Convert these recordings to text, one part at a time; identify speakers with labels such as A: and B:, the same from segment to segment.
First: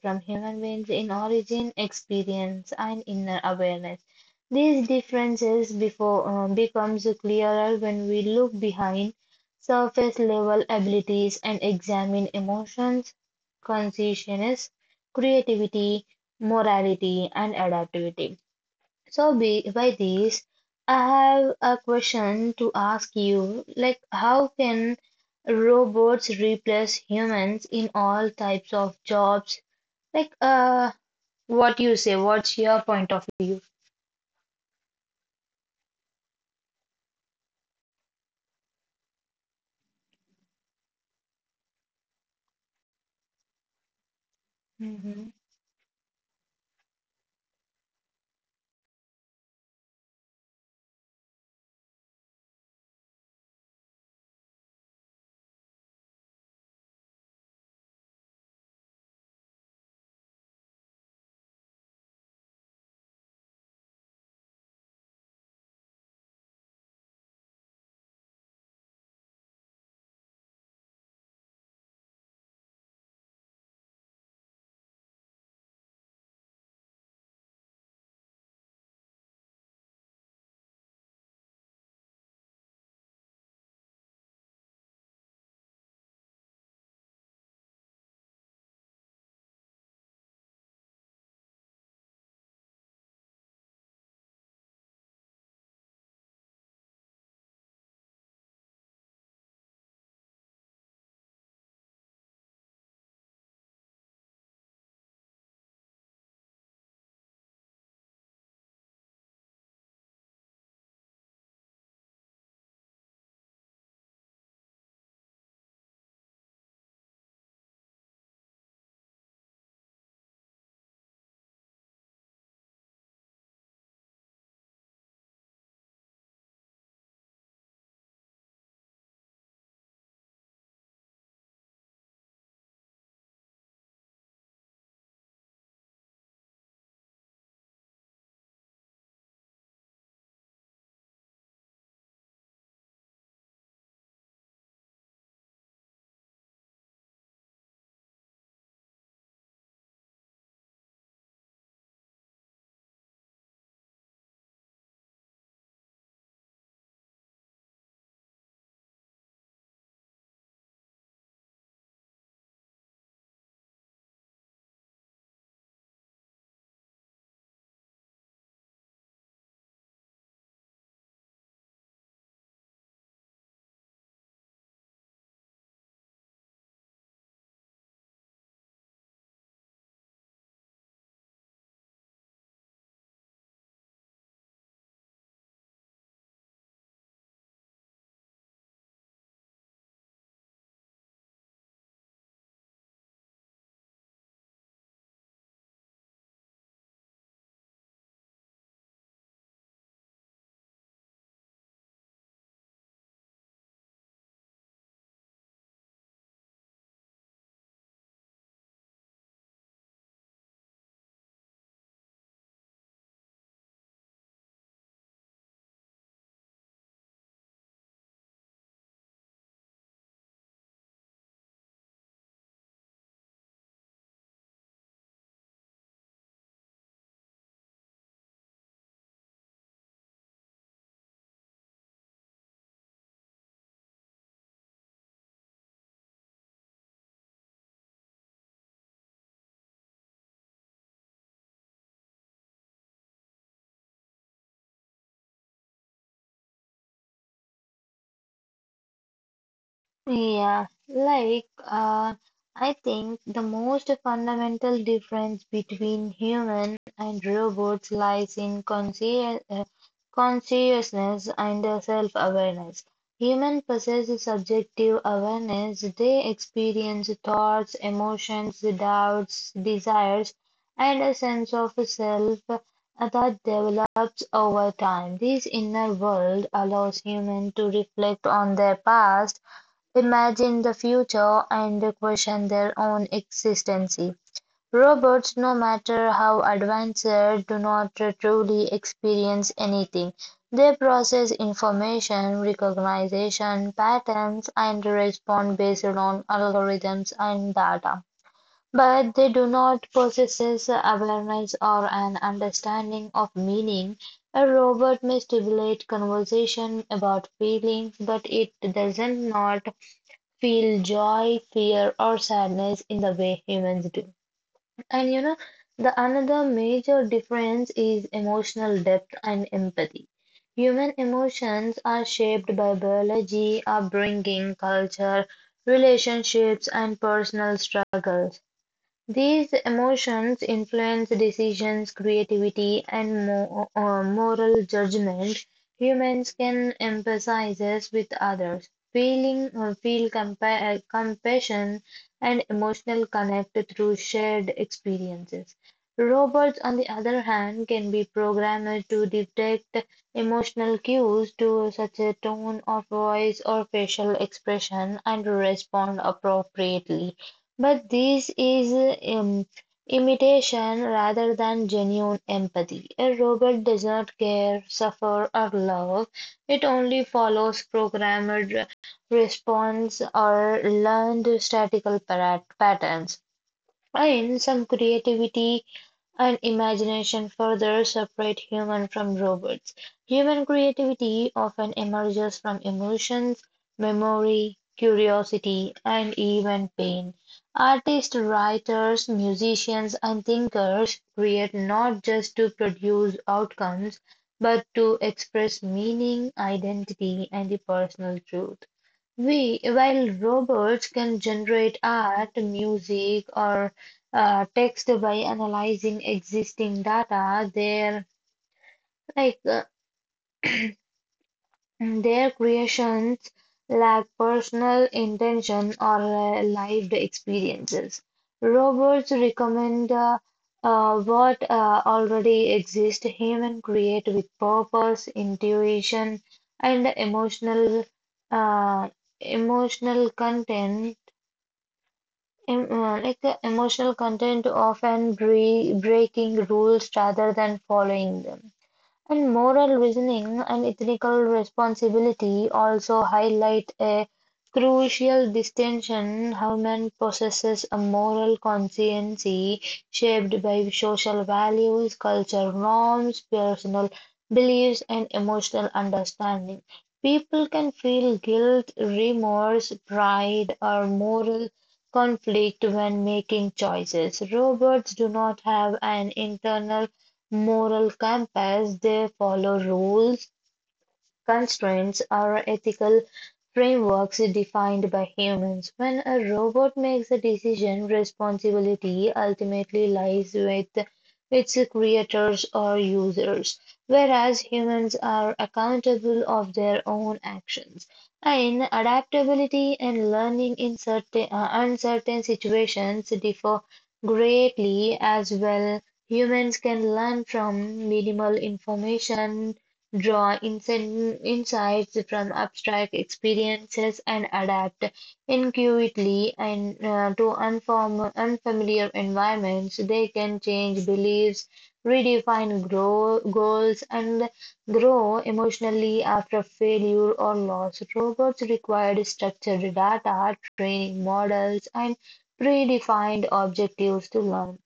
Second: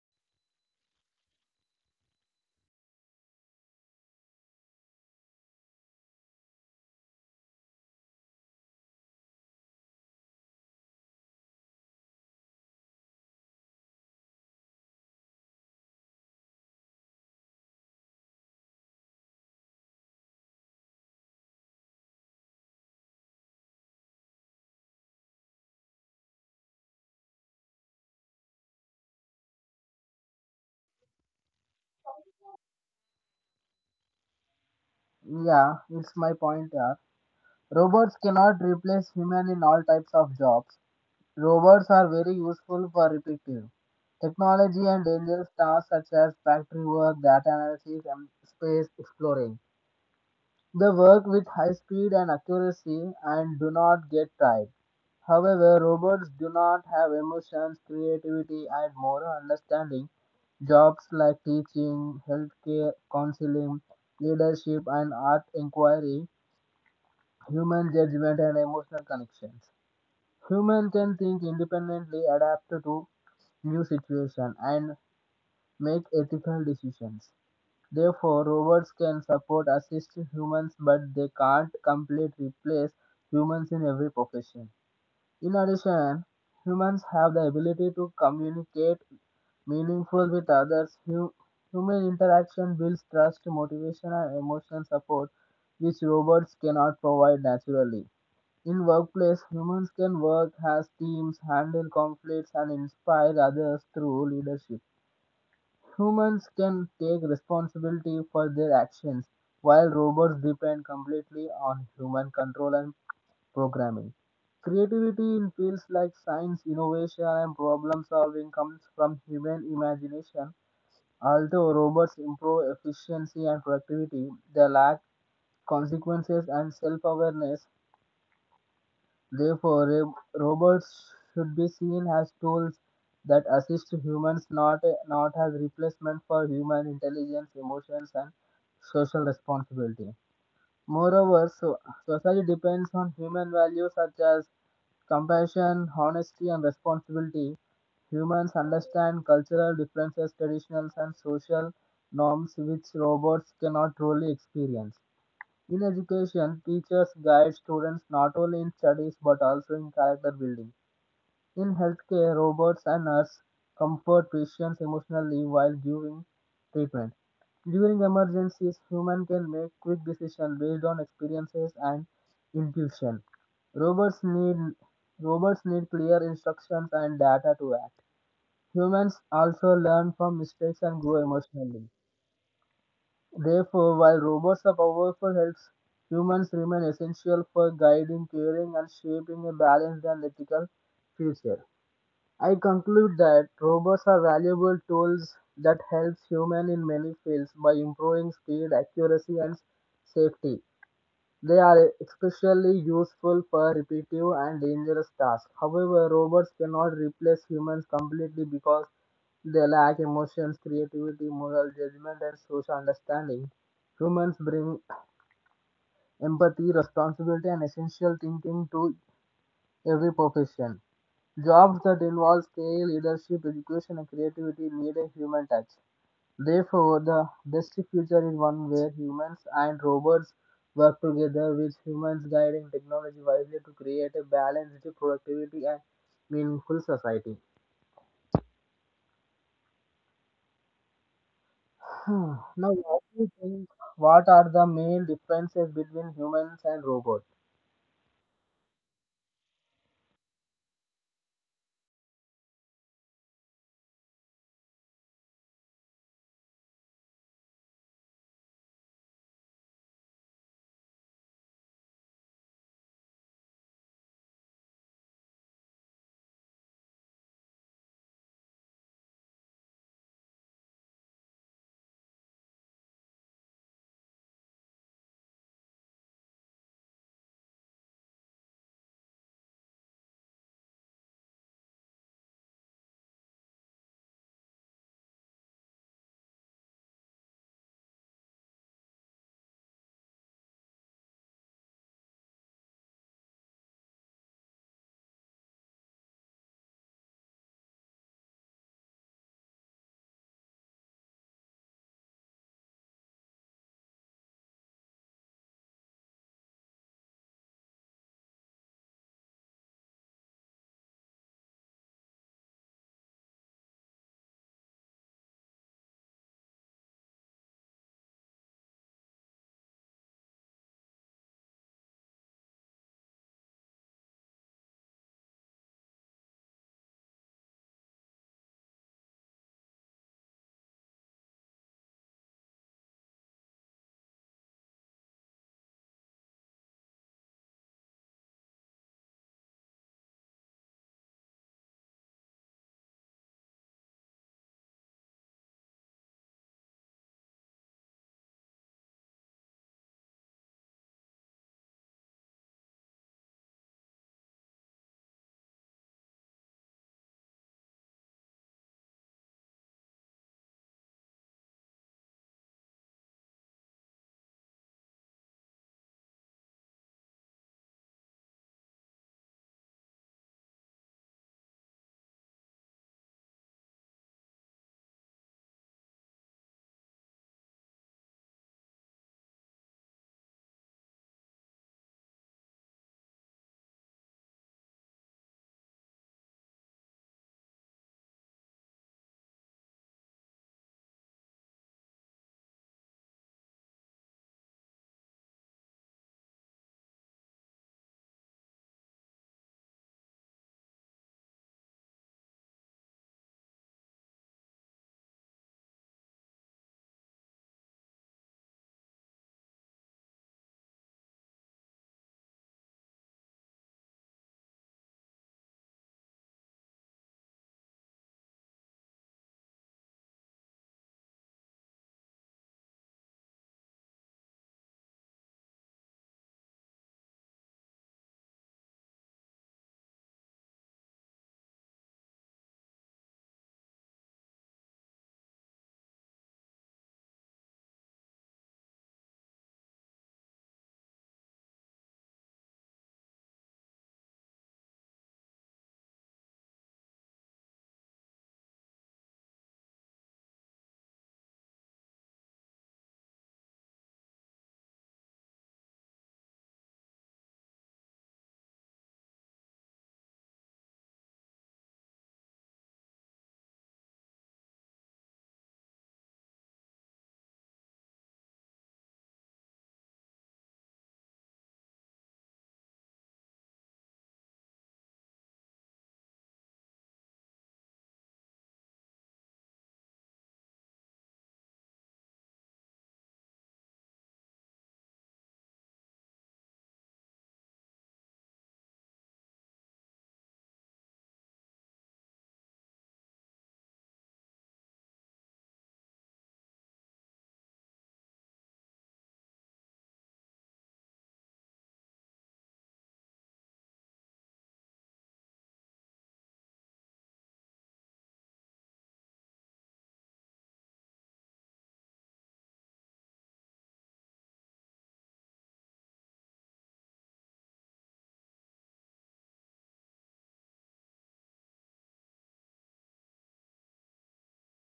A: from human beings in origin, experience, and inner awareness. These differences becomes clearer when we look behind surface level abilities and examine emotions, consciousness, creativity, morality, and adaptivity. So by this, I have a question to ask you, like, how can robots replace humans in all types of jobs? Like, what you say, what's your point of view?
B: Yeah, it's my point. Yeah. Robots cannot replace human in all types of jobs. Robots are very useful for repetitive technology and dangerous tasks such as factory work, data analysis, and space exploring. They work with high speed and accuracy and do not get tired. However, robots do not have emotions, creativity, and moral understanding. Jobs like teaching, healthcare, counseling, leadership, and art inquiry, human judgment, and emotional connections. Humans can think independently, adapt to new situations, and make ethical decisions. Therefore, robots can support, assist humans, but they can't completely replace humans in every profession. In addition, humans have the ability to communicate meaningful with others. Human interaction builds trust, motivation, and emotional support, which robots cannot provide naturally. In workplace, humans can work as teams, handle conflicts, and inspire others through leadership. Humans can take responsibility for their actions, while robots depend completely on human control and programming. Creativity in fields like science, innovation, and problem solving comes from human imagination. Although robots improve efficiency and productivity, they lack consequences and self awareness. Therefore, robots should be seen as tools that assist humans, not as replacement for human intelligence, emotions, and social responsibility. Moreover, so, society depends on human values such as compassion, honesty, and responsibility. Humans understand cultural differences, traditions, and social norms which robots cannot truly experience. In education, teachers guide students not only in studies but also in character building. In healthcare, robots and nurses comfort patients emotionally while giving treatment. During emergencies, humans can make quick decisions based on experiences and intuition. Robots need Robots need clear instructions and data to act. Humans also learn from mistakes and grow emotionally. Therefore, while robots are powerful helps, humans remain essential for guiding, caring, and shaping a balanced and ethical future. I conclude that robots are valuable tools that helps humans in many fields by improving speed, accuracy, and safety. They are especially useful for repetitive and dangerous tasks. However, robots cannot replace humans completely because they lack emotions, creativity, moral judgment, and social understanding. Humans bring empathy, responsibility, and essential thinking to every profession. Jobs that involve skill, leadership, education, and creativity need a human touch. Therefore, the best future is one where humans and robots work together, with humans guiding technology wisely to create a balanced productivity and meaningful society. Hmm, now, what do you think? What are the main differences between humans and robots?
A: Yeah, I think the most fundamental difference between human and robots lies in consciousness and self-awareness. Human possesses subjective awareness. They experience thoughts, emotions, doubts, desires, and a sense of self that develops over time. This inner world allows human to reflect on their past, imagine the future, and question their own existence. Robots, no matter how advanced, do not truly experience anything. They process information, recognition patterns, and respond based on algorithms and data. But they do not possess awareness or an understanding of meaning. A robot may stimulate conversation about feelings, but it doesn't not feel joy, fear, or sadness in the way humans do. And you know, the another major difference is emotional depth and empathy. Human emotions are shaped by biology, upbringing, culture, relationships, and personal struggles. These emotions influence decisions, creativity, and moral judgment. Humans can empathize with others, feel compassion and emotional connect through shared experiences. Robots, on the other hand, can be programmed to detect emotional cues to such a tone of voice or facial expression and respond appropriately. But this is um, imitation rather than genuine empathy. A robot does not care, suffer, or love. It only follows programmed response or learned statistical patterns. And some creativity and imagination further separate human from robots. Human creativity often emerges from emotions, memory, curiosity, and even pain. Artists, writers, musicians, and thinkers create not just to produce outcomes, but to express meaning, identity, and the personal truth. While robots can generate art, music, or text by analyzing existing data, their like uh, their creations lack personal intention or lived experiences. Robots recommend what already exists. Human create with purpose, intuition, and uh, emotional content like the emotional content often breaking rules rather than following them. And moral reasoning and ethical responsibility also highlight a crucial distinction. Human possesses a moral conscience shaped by social values, cultural norms, personal beliefs, and emotional understanding. People can feel guilt, remorse, pride, or moral conflict when making choices. Robots do not have an internal moral compass, they follow rules, constraints are ethical frameworks defined by humans. When a robot makes a decision, responsibility ultimately lies with its creators or users, whereas humans are accountable of their own actions. In adaptability and learning in certain uncertain situations differ greatly as well. Humans can learn from minimal information, draw insights from abstract experiences, and adapt intuitively and to unfamiliar environments. They can change beliefs, redefine goals, and grow emotionally after failure or loss. Robots require structured data, training models, and predefined objectives to learn.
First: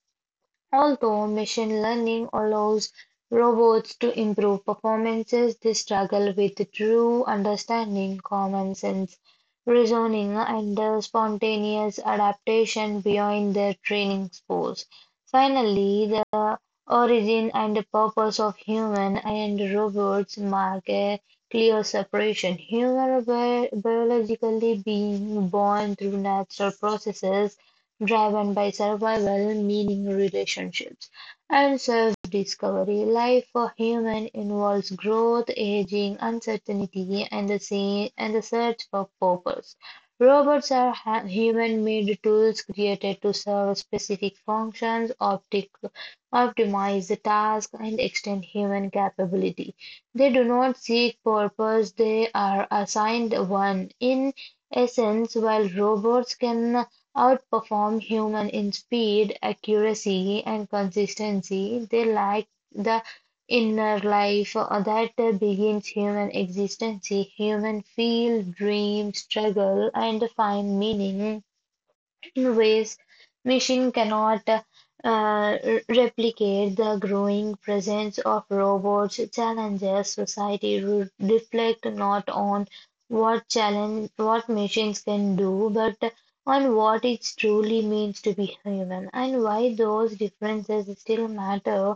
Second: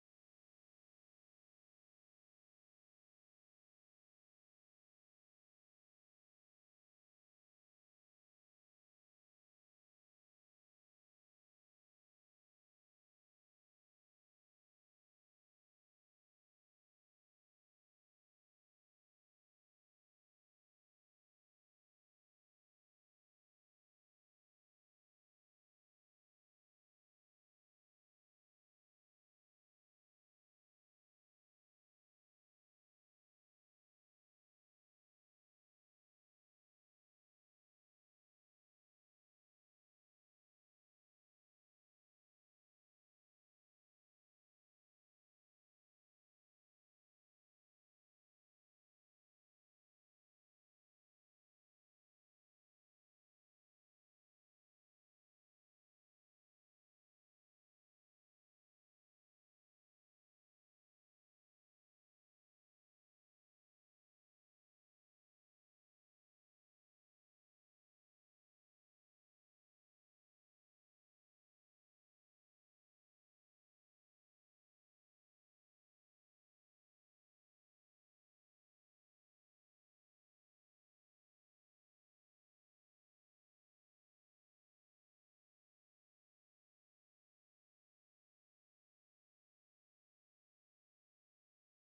A: Although machine learning allows robots to improve performances, they struggle with true understanding, common sense, reasoning, and the spontaneous adaptation beyond their training spores. Finally, the origin and the purpose of human and robots mark a clear separation. Humans are biologically being born through natural processes driven by survival, meaning, relationships, and self-discovery. Life for human involves growth, aging, uncertainty, and the search for purpose. Robots are human-made tools created to serve specific functions, optimize the task, and extend human capability. They do not seek purpose; they are assigned one. In essence, while robots can outperform human in speed, accuracy, and consistency, they lack the inner life that begins human existence. Human feel, dream, struggle, and find meaning in ways machine cannot replicate the growing presence of robots challenges society to reflect not on what machines can do but on what it truly means to be human, and why those differences still matter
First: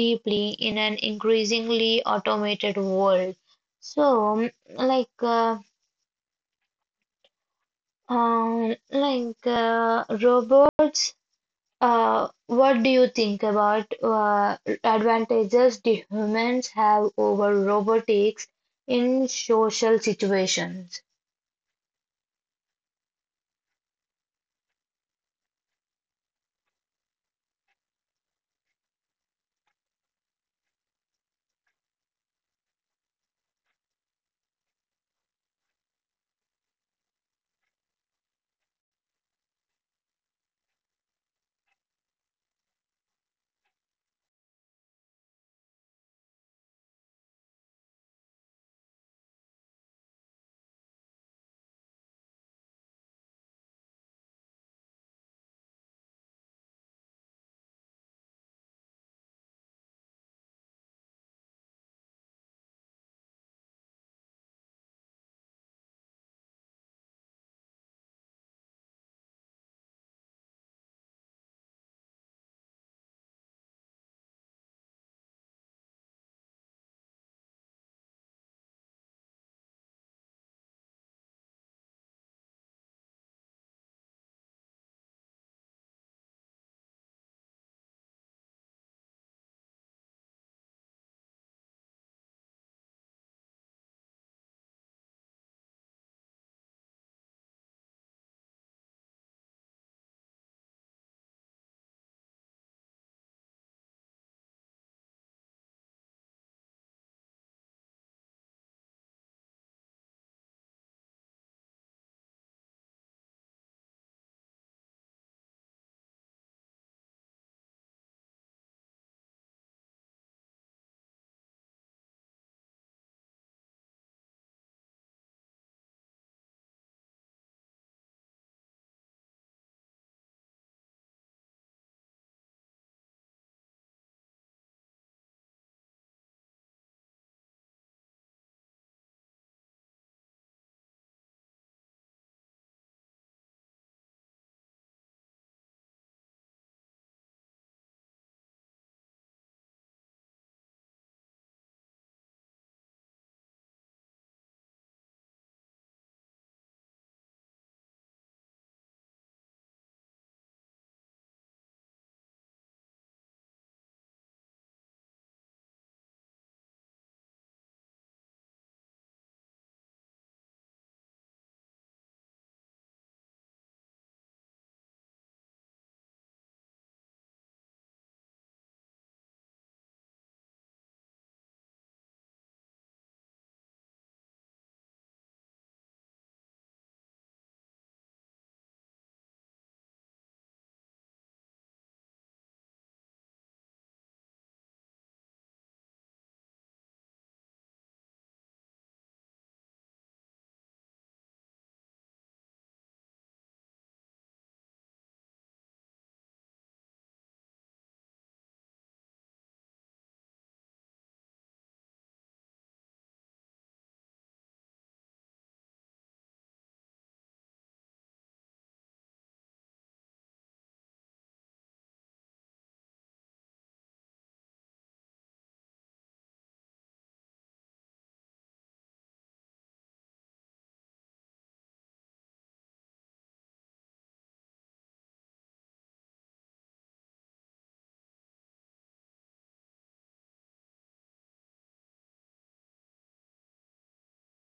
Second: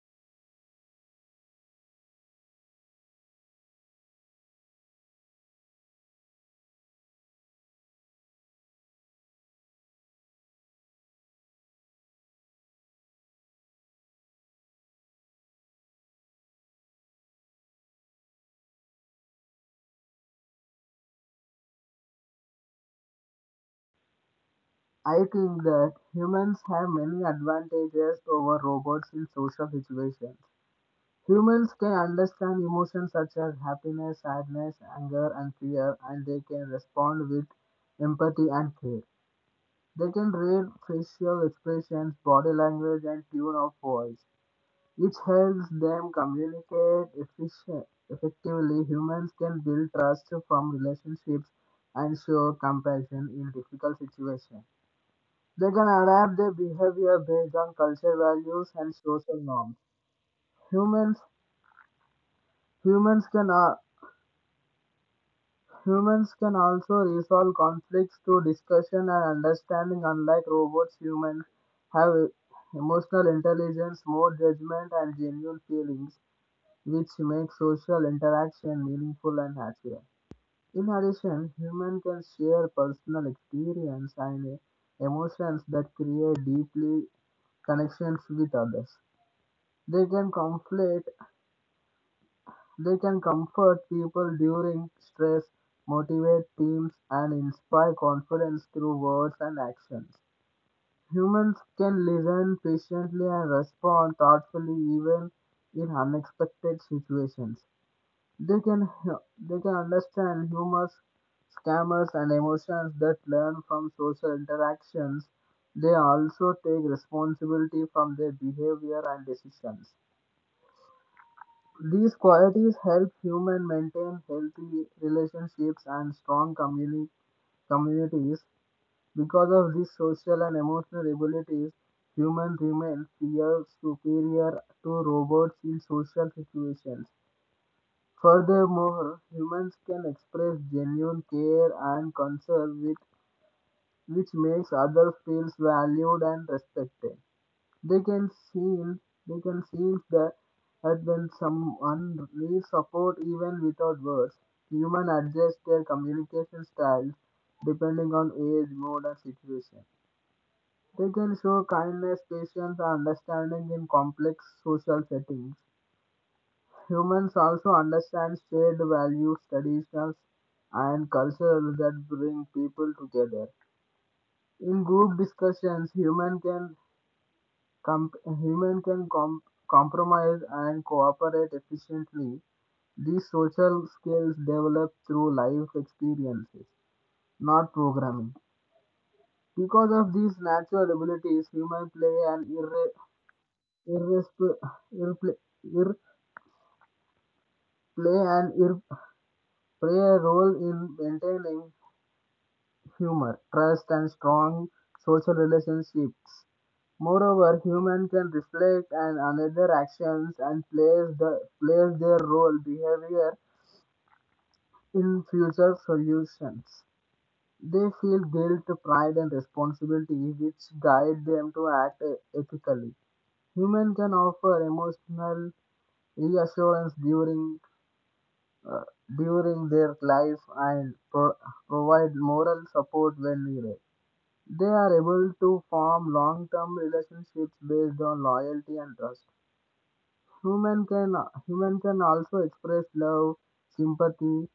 A: deeply in an increasingly automated world. So like uh, um, like uh, robots uh, what do you think about advantages do humans have over robotics in social situations?
B: I think that humans have many advantages over robots in social situations. Humans can understand emotions such as happiness, sadness, anger, and fear, and they can respond with empathy and care. They can read facial expressions, body language, and tone of voice, which helps them communicate efficient, effectively. Humans can build trust from relationships and show compassion in difficult situations. They can adapt their behavior based on cultural values and social norms. Humans Humans can uh, Humans can also resolve conflicts through discussion and understanding. Unlike robots, humans have emotional intelligence, more judgment, and genuine feelings, which make social interaction meaningful and happier. In addition, humans can share personal experience and emotions that create deeply connections with others. They can conflict They can comfort people during stress, motivate teams, and inspire confidence through words and actions. Humans can listen patiently and respond thoughtfully even in unexpected situations. They can they can understand humors, scammers, and emotions that learn from social interactions. They also take responsibility from their behavior and decisions. These qualities help humans maintain healthy relationships and strong communities. Because of these social and emotional abilities, humans remain far superior to robots in social situations. Furthermore, humans can express genuine care and concern, with, which makes others feel valued and respected. They can seem they can sense that when someone needs support even without words. Humans adjust their communication styles depending on age, mood, and situation. They can show kindness, patience, and understanding in complex social settings. Humans also understand shared values, traditions, and cultures that bring people together. In group discussions, humans can Comp- humans can com- compromise and cooperate efficiently. These social skills develop through life experiences, not programming. Because of these natural abilities, human play an irre- irresp- irre- ir- play an ir- play a role in maintaining humor, trust, and strong social relationships. Moreover, humans can reflect on another actions and place, the, place their role behavior in future solutions. They feel guilt, pride, and responsibility, which guide them to act ethically. Humans can offer emotional reassurance uh, during their life and provide moral support when needed. They are able to form long-term relationships based on loyalty and trust. Human can human can also express love, sympathy,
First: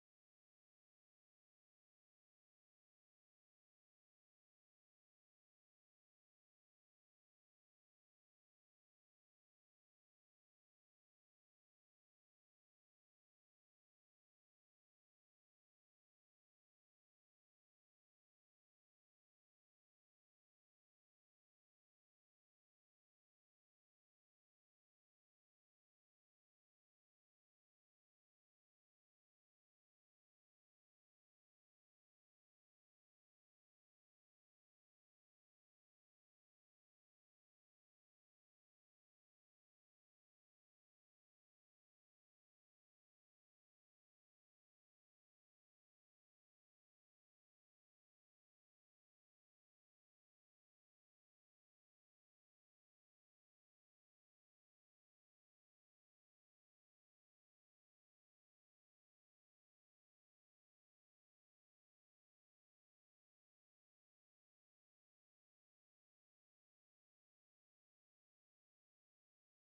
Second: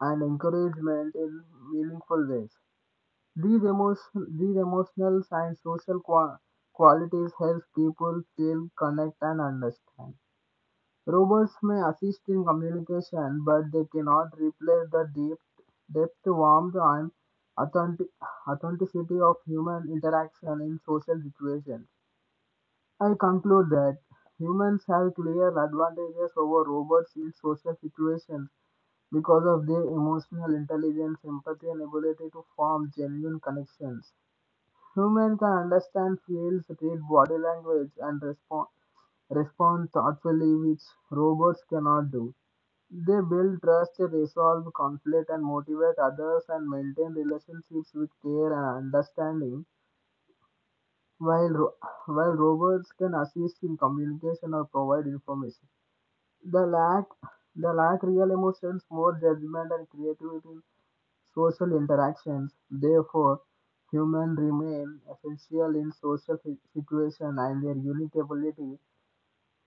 B: and encouragement in meaningful ways. These emotional and social qualities help people feel connect and understand. Robots may assist in communication, but they cannot replace the deep depth, warmth, and authentic- authenticity of human interaction in social situations. I conclude that humans have clear advantages over robots in social situations because of their emotional intelligence, empathy, and ability to form genuine connections. Humans can understand feels, read body language, and respond thoughtfully, which robots cannot do. They build trust, resolve conflict, and motivate others and maintain relationships with care and understanding, while, ro- while robots can assist in communication or provide information. the lack, the lack real emotions, more judgment, and creativity in social interactions. Therefore, humans remain essential in social situations, and their unique ability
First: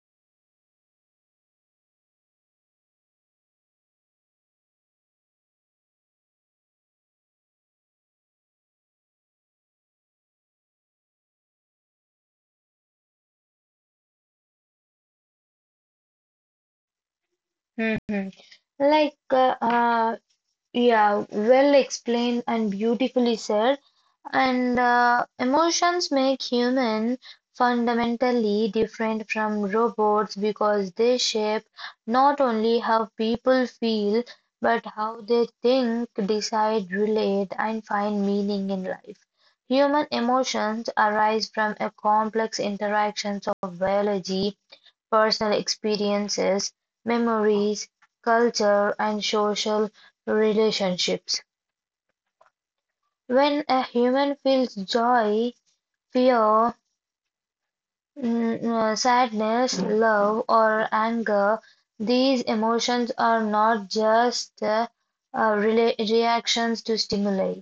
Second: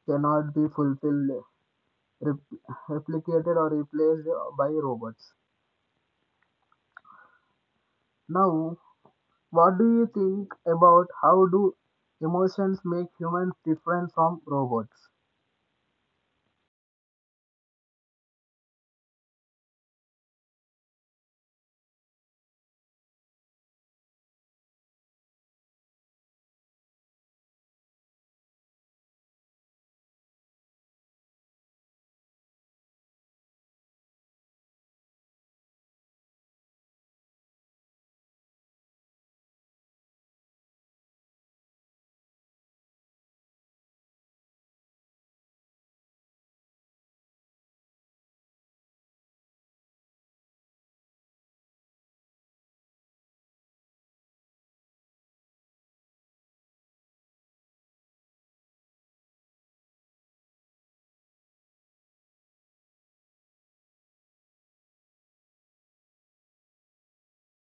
B: cannot be fulfilled, rep- replicated, or replaced by robots. Now, what do you think about how do emotions make humans different from robots?
A: Mhm. Like, uh, uh, yeah, well explained and beautifully said. And emotions make human fundamentally different from robots because they shape not only how people feel, but how they think, decide, relate, and find meaning in life. Human emotions arise from a complex interactions of biology, personal experiences, memories, culture, and social relationships. When a human feels joy, fear, sadness, love, or anger, these emotions are not just reactions to stimuli.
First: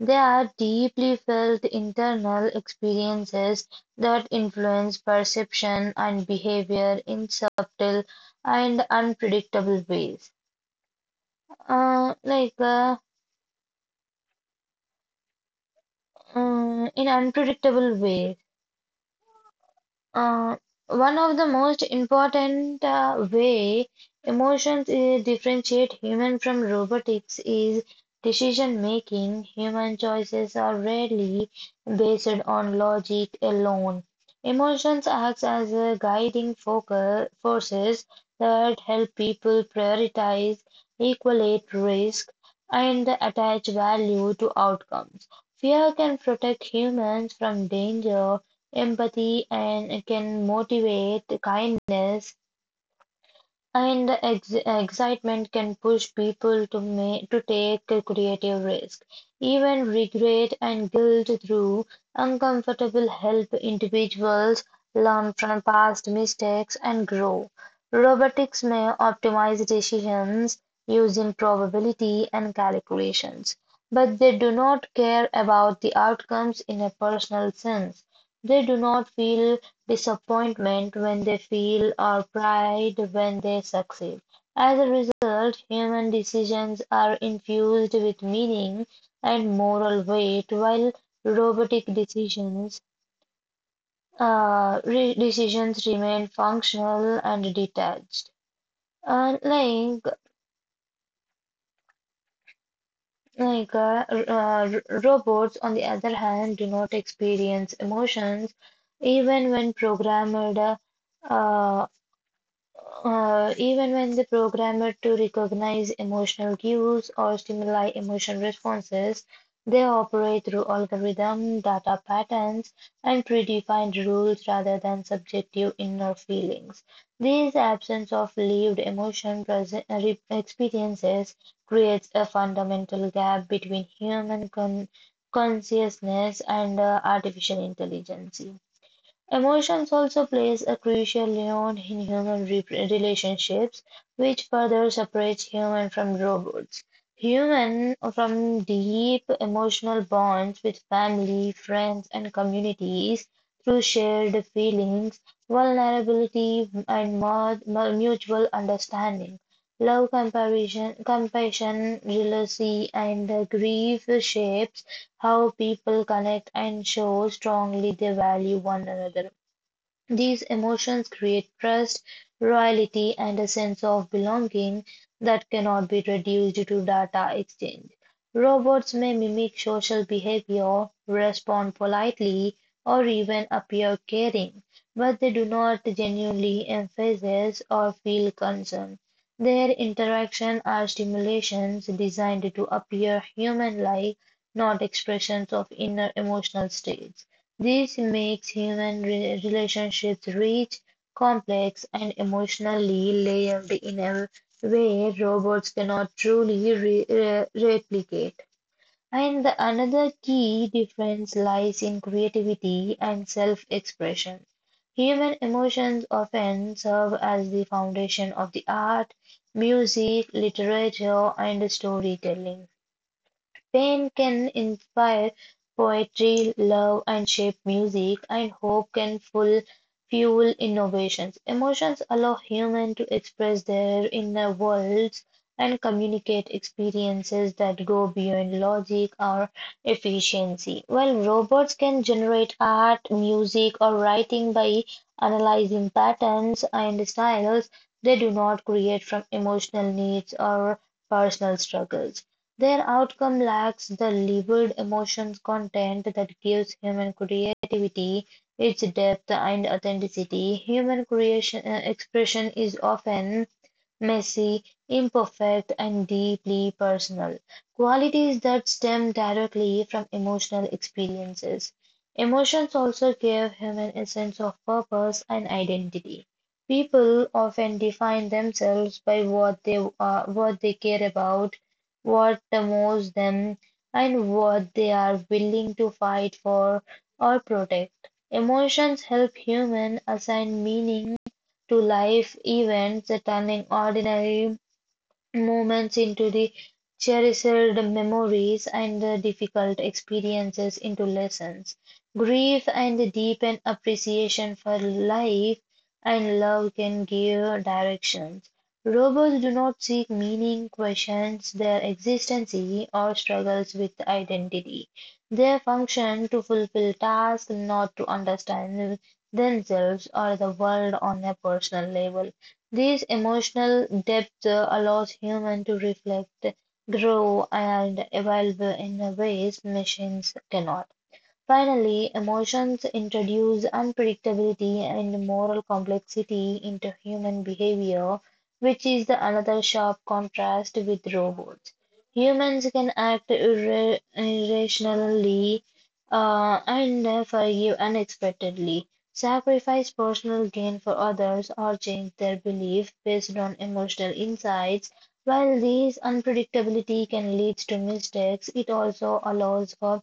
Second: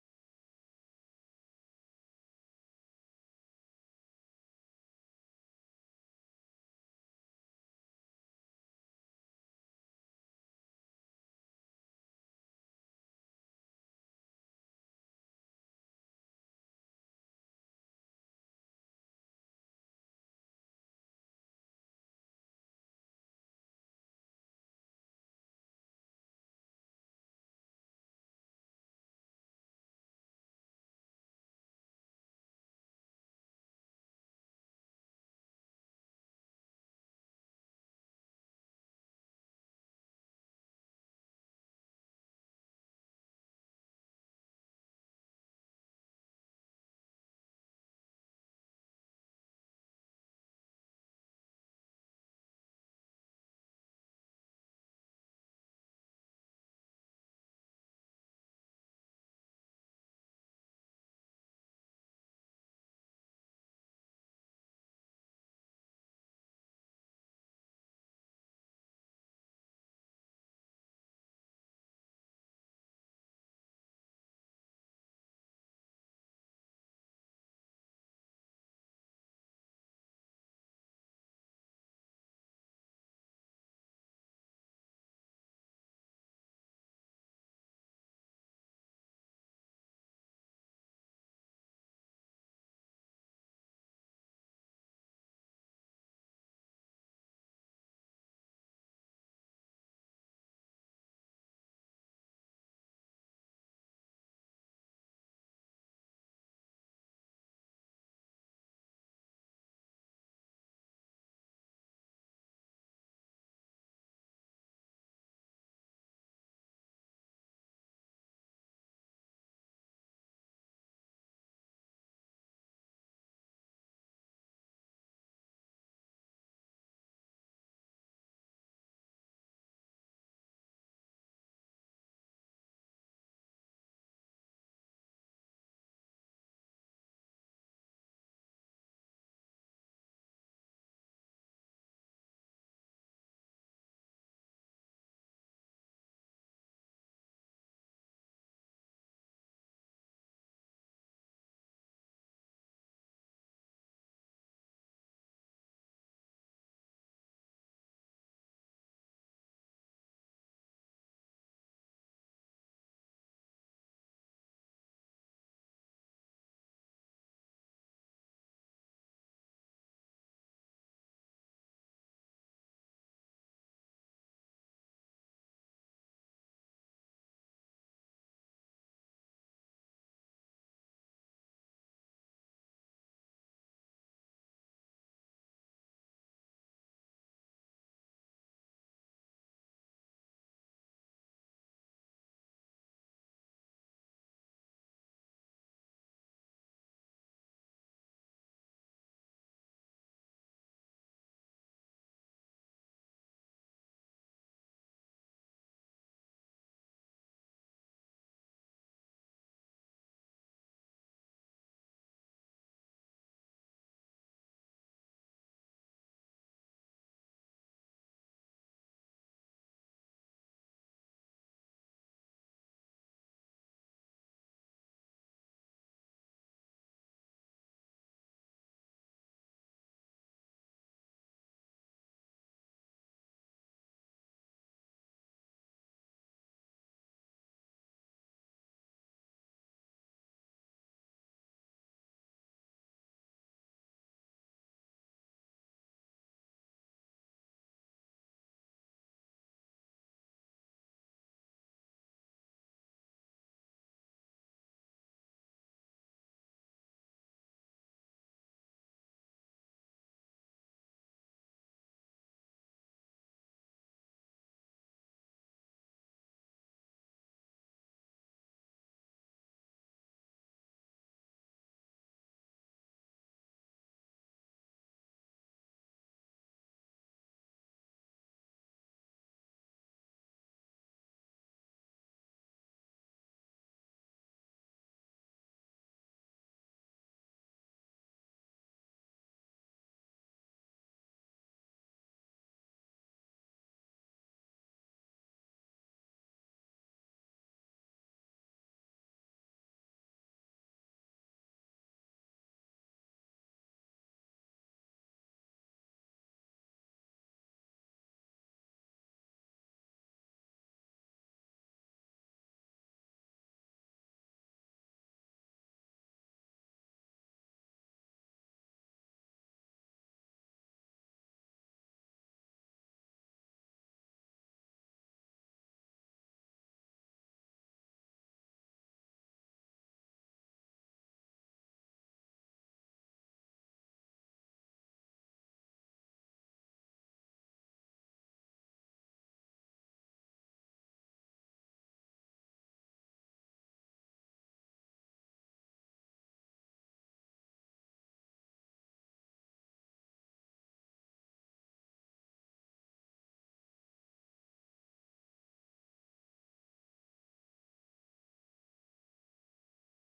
A: They are deeply felt internal experiences that influence perception and behavior in subtle and unpredictable ways. Uh, like uh, mm, in unpredictable ways. Uh, One of the most important way emotions differentiate human from robotics is decision making. Human choices are rarely based on logic alone. Emotions act as a guiding focal forces that help people prioritize, equate risk, and attach value to outcomes. Fear can protect humans from danger, empathy and it can motivate kindness, and the excitement can push people to take a creative risk. Even regret and guilt through uncomfortable help individuals learn from past mistakes and grow. Robotics may optimize decisions using probability and calculations, but they do not care about the outcomes in a personal sense. They do not feel disappointment when they fail or pride when they succeed. As a result, human decisions are infused with meaning and moral weight, while robotic decisions remain functional and detached. Unlike like r- Robots, on the other hand, do not experience emotions even when programmed, uh, even when the programmer to recognize emotional cues or stimuli emotional responses, they operate through algorithm, data patterns, and predefined rules rather than subjective inner feelings. This absence of lived experiences creates a fundamental gap between human consciousness and artificial intelligence. Emotions also plays a crucial role in human relationships, which further separates human from robots. Human from deep emotional bonds with family, friends, and communities through shared feelings, vulnerability, and mutual understanding. Love, compassion, jealousy, and grief shapes how people connect and show strongly they value one another. These emotions create trust, loyalty, and a sense of belonging that cannot be reduced to data exchange. Robots may mimic social behavior, respond politely, or even appear caring, but they do not genuinely emphasize or feel concern. Their interactions are stimulations designed to appear human like, not expressions of inner emotional states. This makes human relationships rich, complex, and emotionally layered in a way robots cannot truly replicate. And the another key difference lies in creativity and self-expression. Human emotions often serve as the foundation of the art, music, literature, and storytelling. Pain can inspire poetry, love and shape music, and hope can fuel innovations. Emotions allow humans to express their inner worlds and communicate experiences that go beyond logic or efficiency. While robots can generate art, music, or writing by analyzing patterns and styles, they do not create from emotional needs or personal struggles. Their outcome lacks the labored emotions content that gives human creativity its depth and authenticity; human creation expression is often messy, imperfect, and deeply personal. Qualities that stem directly from emotional experiences. Emotions also give humans a sense of purpose and identity. People often define themselves by what they are, what they care about, what moves them, and what they are willing to fight for or protect. Emotions help humans assign meaning to life events, turning ordinary moments into the cherished memories and the difficult experiences into lessons. Grief and the deepened appreciation for life and love can give directions. Robots do not seek meaning, questions their existence, or struggles with identity. They function to fulfill tasks, not to understand themselves or the world on a personal level. This emotional depth allows humans to reflect, grow, and evolve in ways machines cannot. Finally, emotions introduce unpredictability and moral complexity into human behavior, which is the another sharp contrast with robots. Humans can act irrationally and forgive unexpectedly, sacrifice personal gain for others, or change their belief based on emotional insights. While these unpredictability can lead to mistakes, it also allows for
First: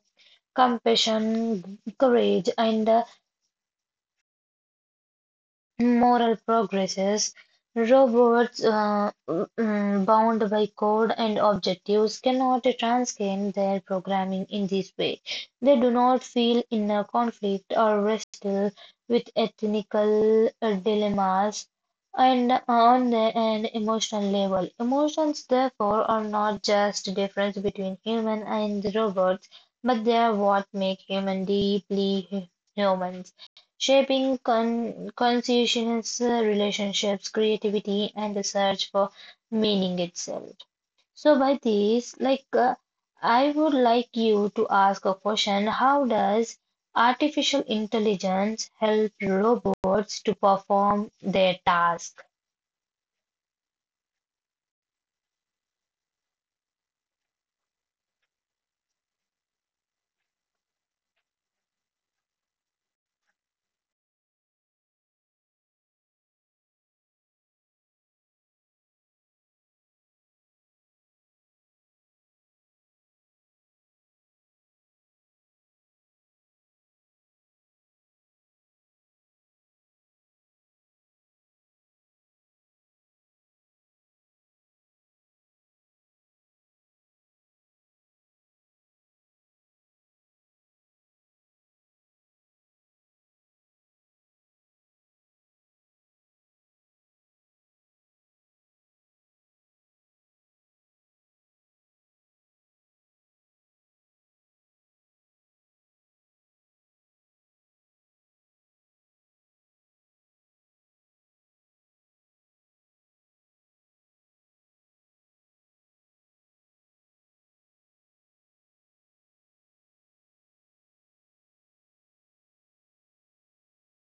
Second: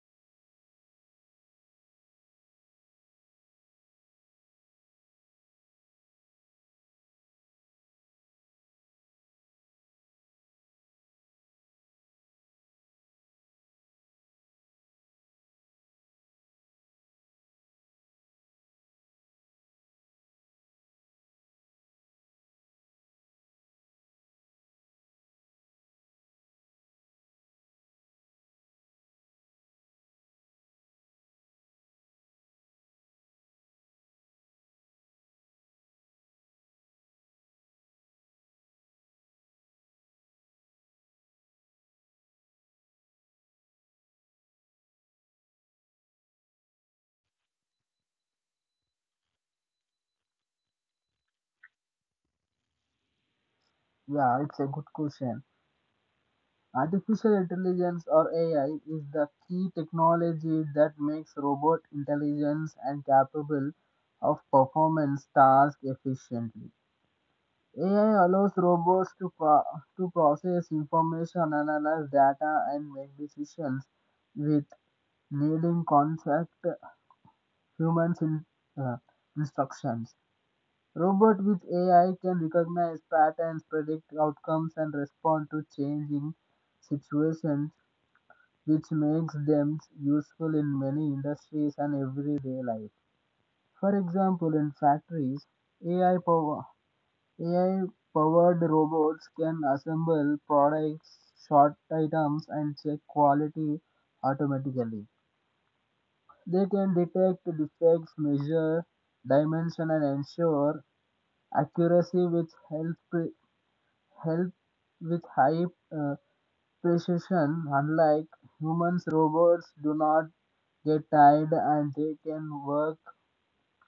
A: compassion, courage, and moral progresses. Robots bound by code and objectives cannot transcend their programming in this way. They do not feel inner conflict or wrestle with ethical dilemmas and on the, an emotional level. Emotions, therefore, are not just a difference between human and robots, but they are what make human deeply human, shaping conscientious relationships, creativity, and the search for meaning itself. So, by this, I would like you to ask a question: how does artificial intelligence help robots to perform their task?
B: Yeah, it's a good question. Artificial intelligence or AI is the key technology that makes robot intelligence and capable of performance tasks efficiently. AI allows robots to process information, analyze data, and make decisions with needing concept humans uh, instructions. Robot with AI can recognize patterns, predict outcomes, and respond to changing situations, which makes them useful in many industries and everyday life. For example, in factories, AI power AI powered robots can assemble products, sort items, and check quality automatically. They can detect defects, measure dimension, and ensure accuracy, which helps Help with high uh, precision. Unlike humans, robots do not get tired and they can work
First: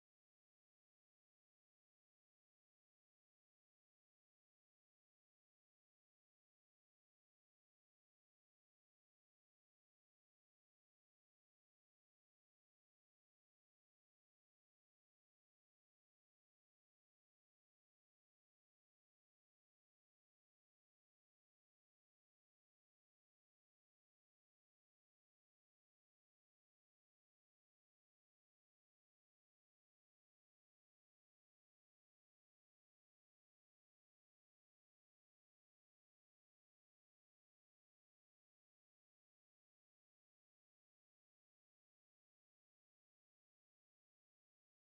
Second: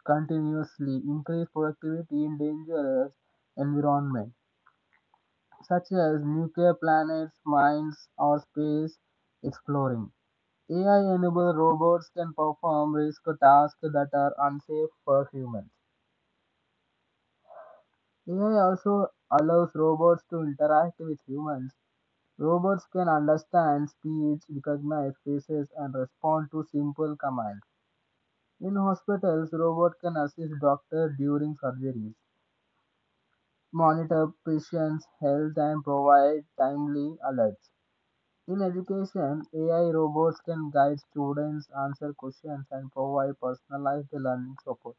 B: continuously, increase productivity in dangerous environment such as nuclear planets, mines, or space exploring. AI-enabled robots can perform risk tasks that are unsafe for humans. AI also allows robots to interact with humans. Robots can understand speech, recognize faces, and respond to simple commands. In hospitals, robots can assist doctors during surgeries, monitor patients' health, and provide timely alerts. In education, AI robots can guide students, answer questions, and provide personalized learning support.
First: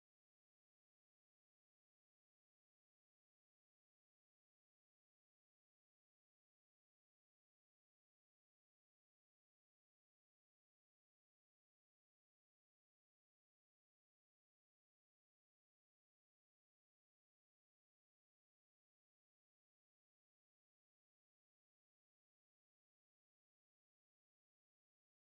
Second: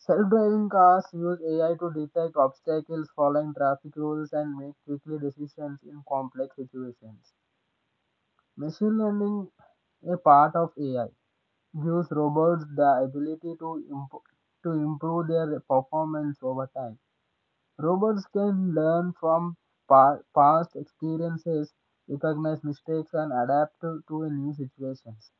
B: Self-driving cars use AI to detect obstacles, follow traffic rules, and make quickly decisions in complex situations. Machine learning, a part of AI, gives robots the ability to improve their performance over time. Robots can learn from past experiences, recognize mistakes, and adapt to a new situations.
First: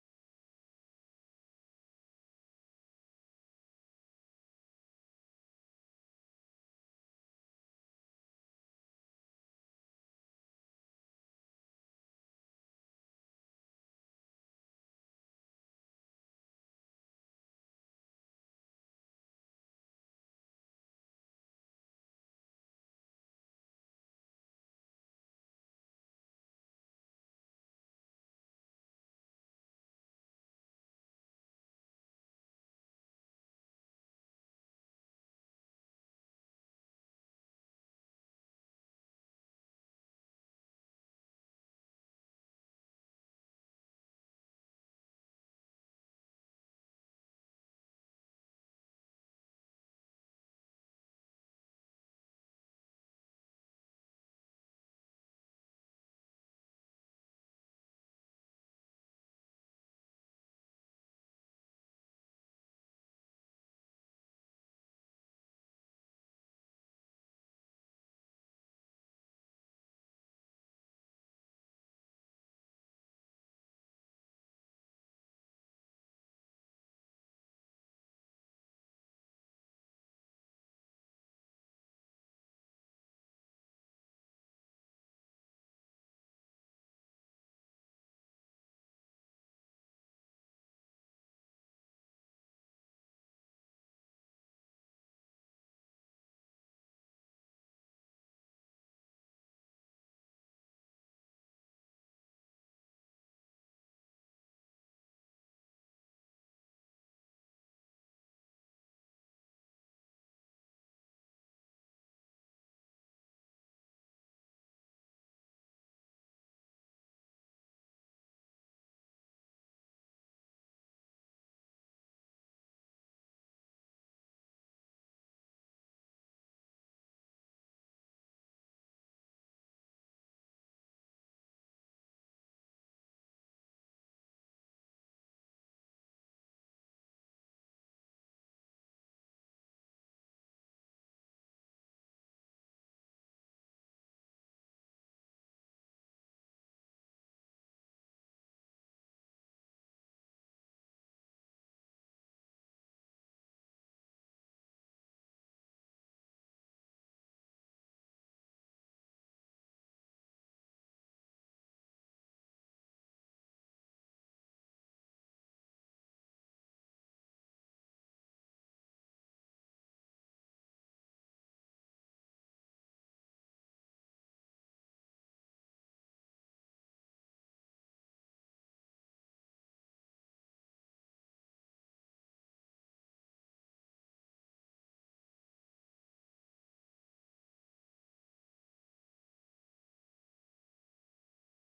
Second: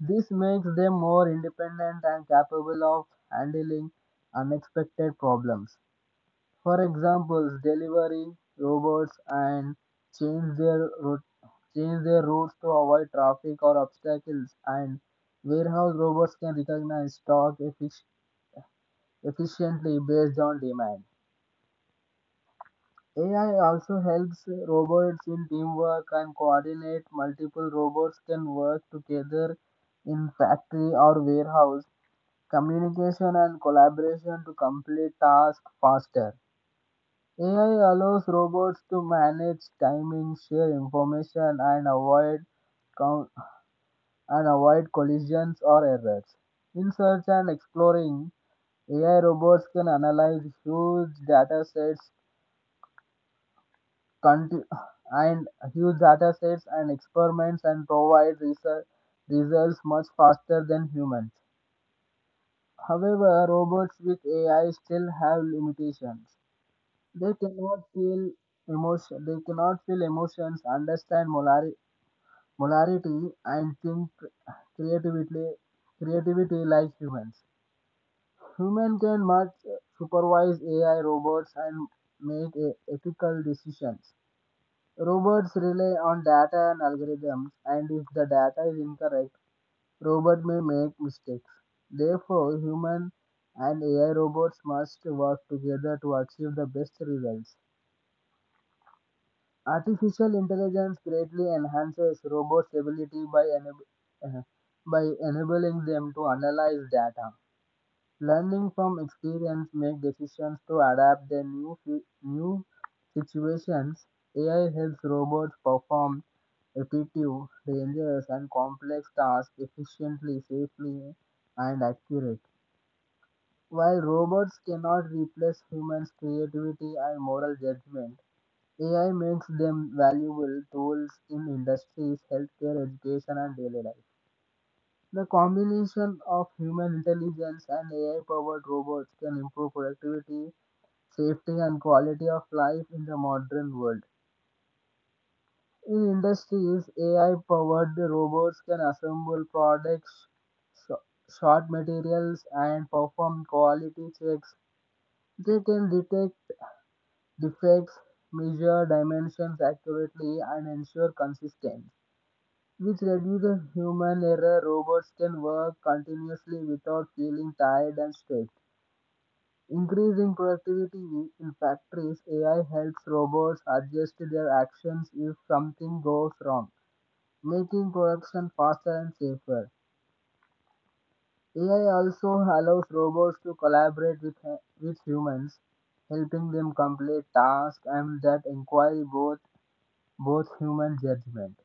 B: This makes them more independent and capable of handling unexpected problems. For examples, delivery robots and change their route, change their routes to avoid traffic or obstacles, and warehouse robots can recognize stock efficiently based on demand. AI also helps robots in teamwork and coordinate. Multiple robots can work together in factory or warehouse, communication and collaboration to complete tasks faster. AI allows robots to manage timing, share information, and con- and avoid collisions or errors. In search and exploring, AI robots can analyze huge data sets conti- and huge data sets and experiments and provide research results much faster than humans. However, robots with AI still have limitations. They cannot feel They cannot feel emotions, understand molarity, and think creatively. Creativity like humans. Human can much supervise AI robots and make ethical decisions. Robots rely on data and algorithms, and if the data is incorrect, robot may make mistakes. Therefore, human and AI robots must work together to achieve the best results. Artificial intelligence greatly enhances robots' ability uh, by enabling them to analyze data, learning from experience, make decisions to adapt their new situations. AI helps robots perform repetitive, dangerous, and complex tasks efficiently, safely, and accurate. While robots cannot replace humans' creativity and moral judgment, AI makes them valuable tools in industries, healthcare, education, and daily life. The combination of human intelligence and AI powered robots can improve productivity, safety, and quality of life in the modern world. In industries, AI powered robots can assemble products, sho- short materials, and perform quality checks. They can detect defects, measure dimensions accurately, and ensure consistency, which reduces human error. Robots can work continuously without feeling tired and stressed, increasing productivity. In factories, AI helps robots adjust their actions if something goes wrong, making production faster and safer. AI also allows robots to collaborate with humans, helping them complete tasks and that require both human judgment.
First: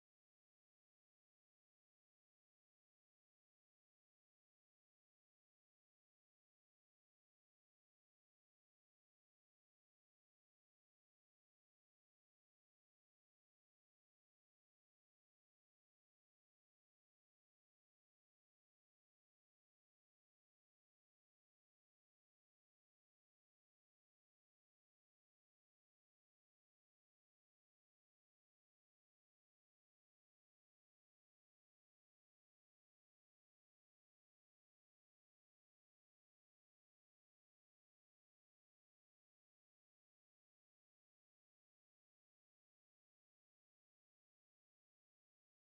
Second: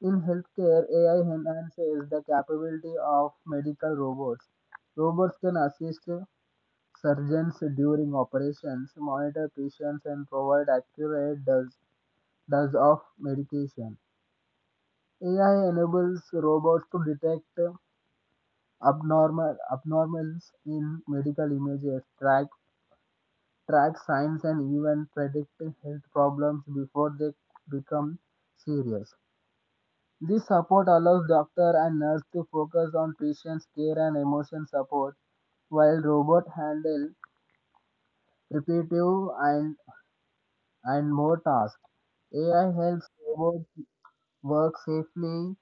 B: In healthcare, AI enhances the capability of medical robots. Robots can assist surgeons during operations, monitor patients, and provide accurate dose of medication. AI enables robots to detect abnormals in medical images, track signs, and even predict health problems before they become serious. This support allows doctor and nurse to focus on patient's care and emotion support, while robot handle repetitive and more tasks. AI helps robots work safely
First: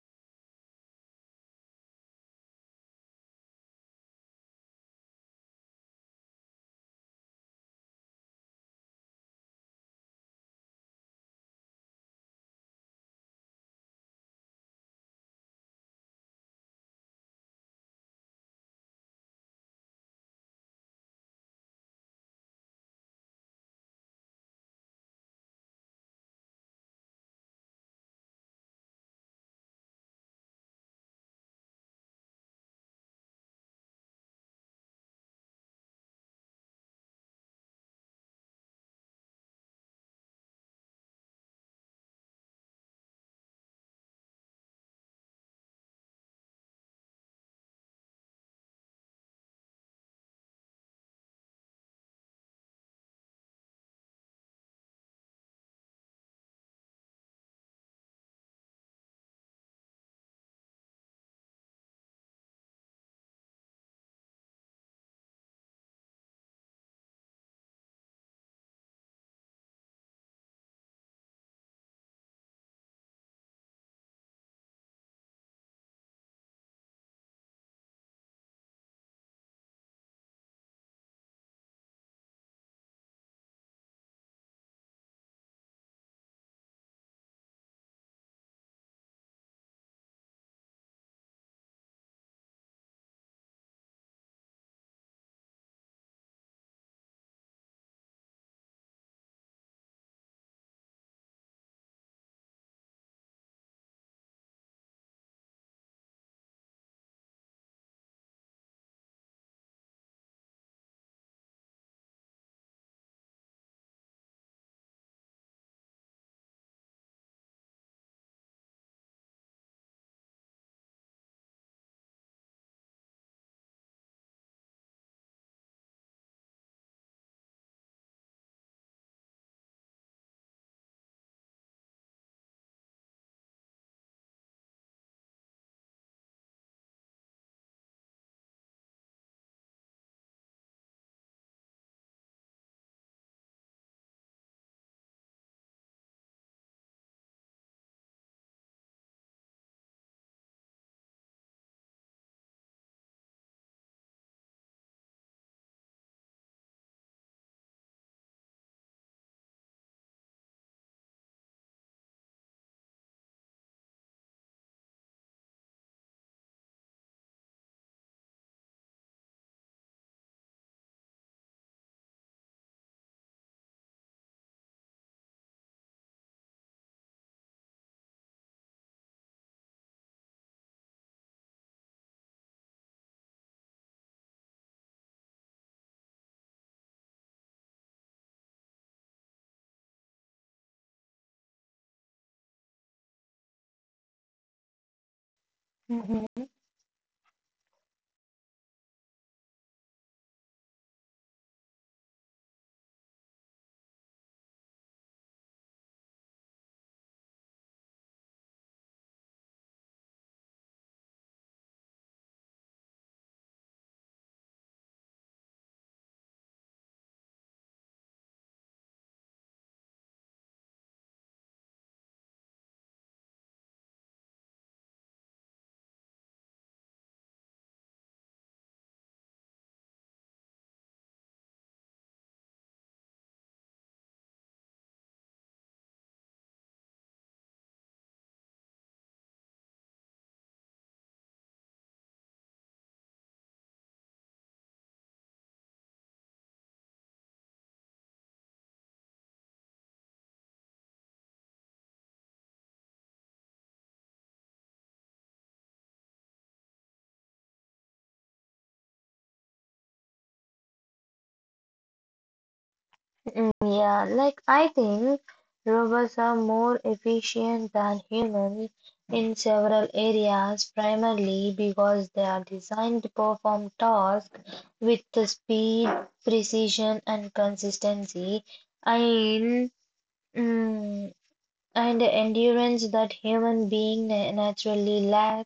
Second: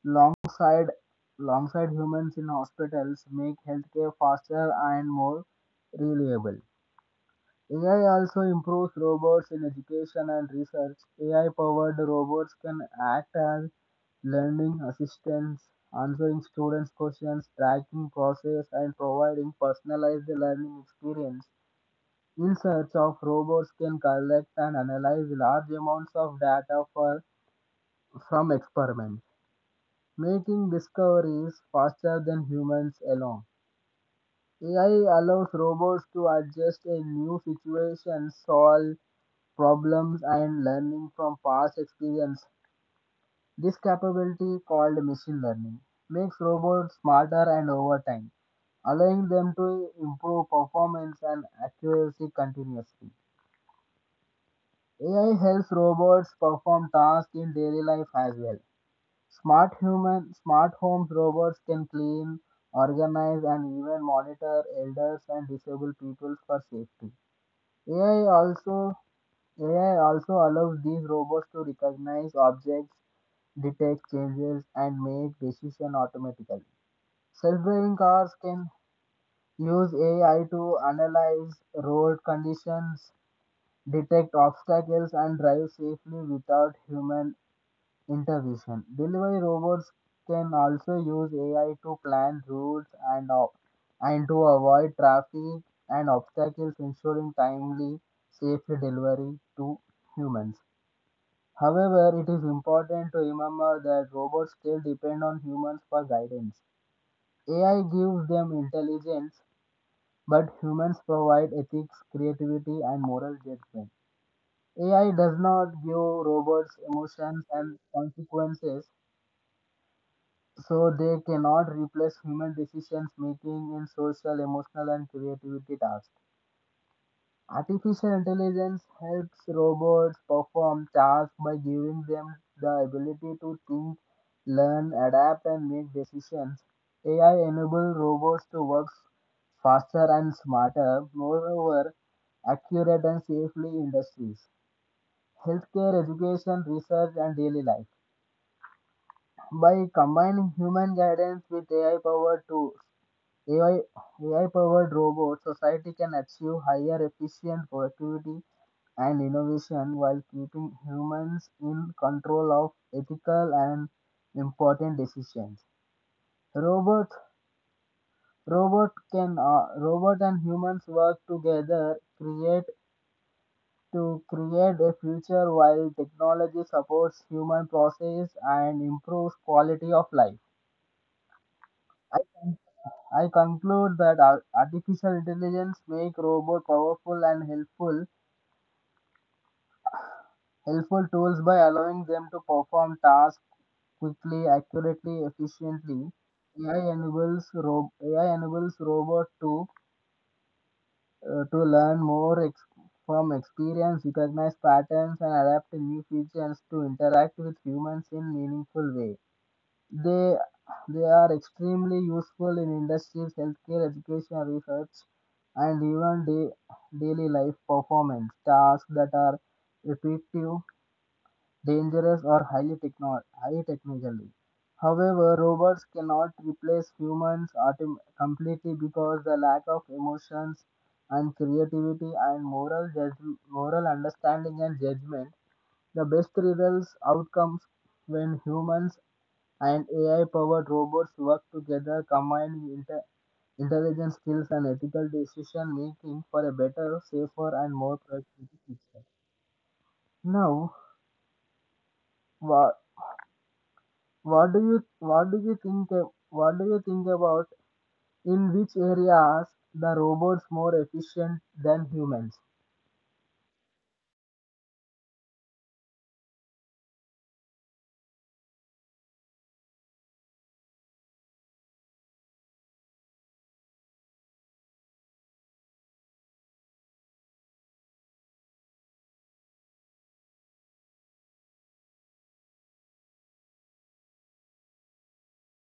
B: alongside alongside humans in hospitals, make healthcare faster and more reliable. AI also improves robots in education and research. AI powered robots can act as learning assistants, answering students' questions, tracking process, and providing personalized learning experience. In search of robots can collect and analyze large amounts of data from experiments, making discoveries faster than humans alone. AI allows robots to adjust in new situations, solve problems and learning from past experience. This capability, called machine learning, makes robots smarter and over time, allowing them to improve performance and accuracy continuously. AI helps robots perform tasks in daily life as well. Smart homes robots can clean, organize, and even monitor elders and disabled people for safety. AI also AI also allows these robots to recognize objects, detect changes, and make decisions automatically. Self driving cars can use AI to analyze road conditions, detect obstacles, and drive safely without human intervention. Delivery robots can also use AI to plan routes and to avoid traffic and obstacles, ensuring timely, safe delivery to humans. However, it is important to remember that robots still depend on humans for guidance. AI gives them intelligence, but humans provide ethics, creativity, and moral judgment. AI does not give robots emotions and consequences, so they cannot replace human decision making in social, emotional, and creativity tasks. Artificial intelligence helps robots perform tasks by giving them the ability to think, learn, adapt, and make decisions. AI enables robots to work faster and smarter, moreover, accurate and safely in industries, healthcare, education, research, and daily life. By combining human guidance with AI powered tools, AI, powered robots, society can achieve higher efficient productivity and innovation while keeping humans in control of ethical and important decisions. Robot, robot can robot and humans work together create to create a future while technology supports human process and improves quality of life. I, con- I conclude that artificial intelligence make robot powerful and helpful tools by allowing them to perform tasks quickly, accurately, efficiently.
A: Mhm.
B: AI enables robot to learn more from experience, recognize patterns, and adapt to new features to interact with humans in meaningful way. They they are extremely useful in industries, healthcare, education, research, and even daily life performance tasks that are repetitive dangerous, or high technologically. However, robots cannot replace humans completely because the lack of emotions and creativity and moral understanding and judgment. The best results outcomes when humans and AI-powered robots work together, combining intelligence skills and ethical decision making for a better, safer, and more productive future. Now, wha- what do you think about in which areas the robots more efficient than humans?
A: Yeah, like, I think robots are more efficient than humans in several areas, primarily because they are designed to perform tasks with the speed, precision, and consistency, and mm, and endurance that human being naturally lack.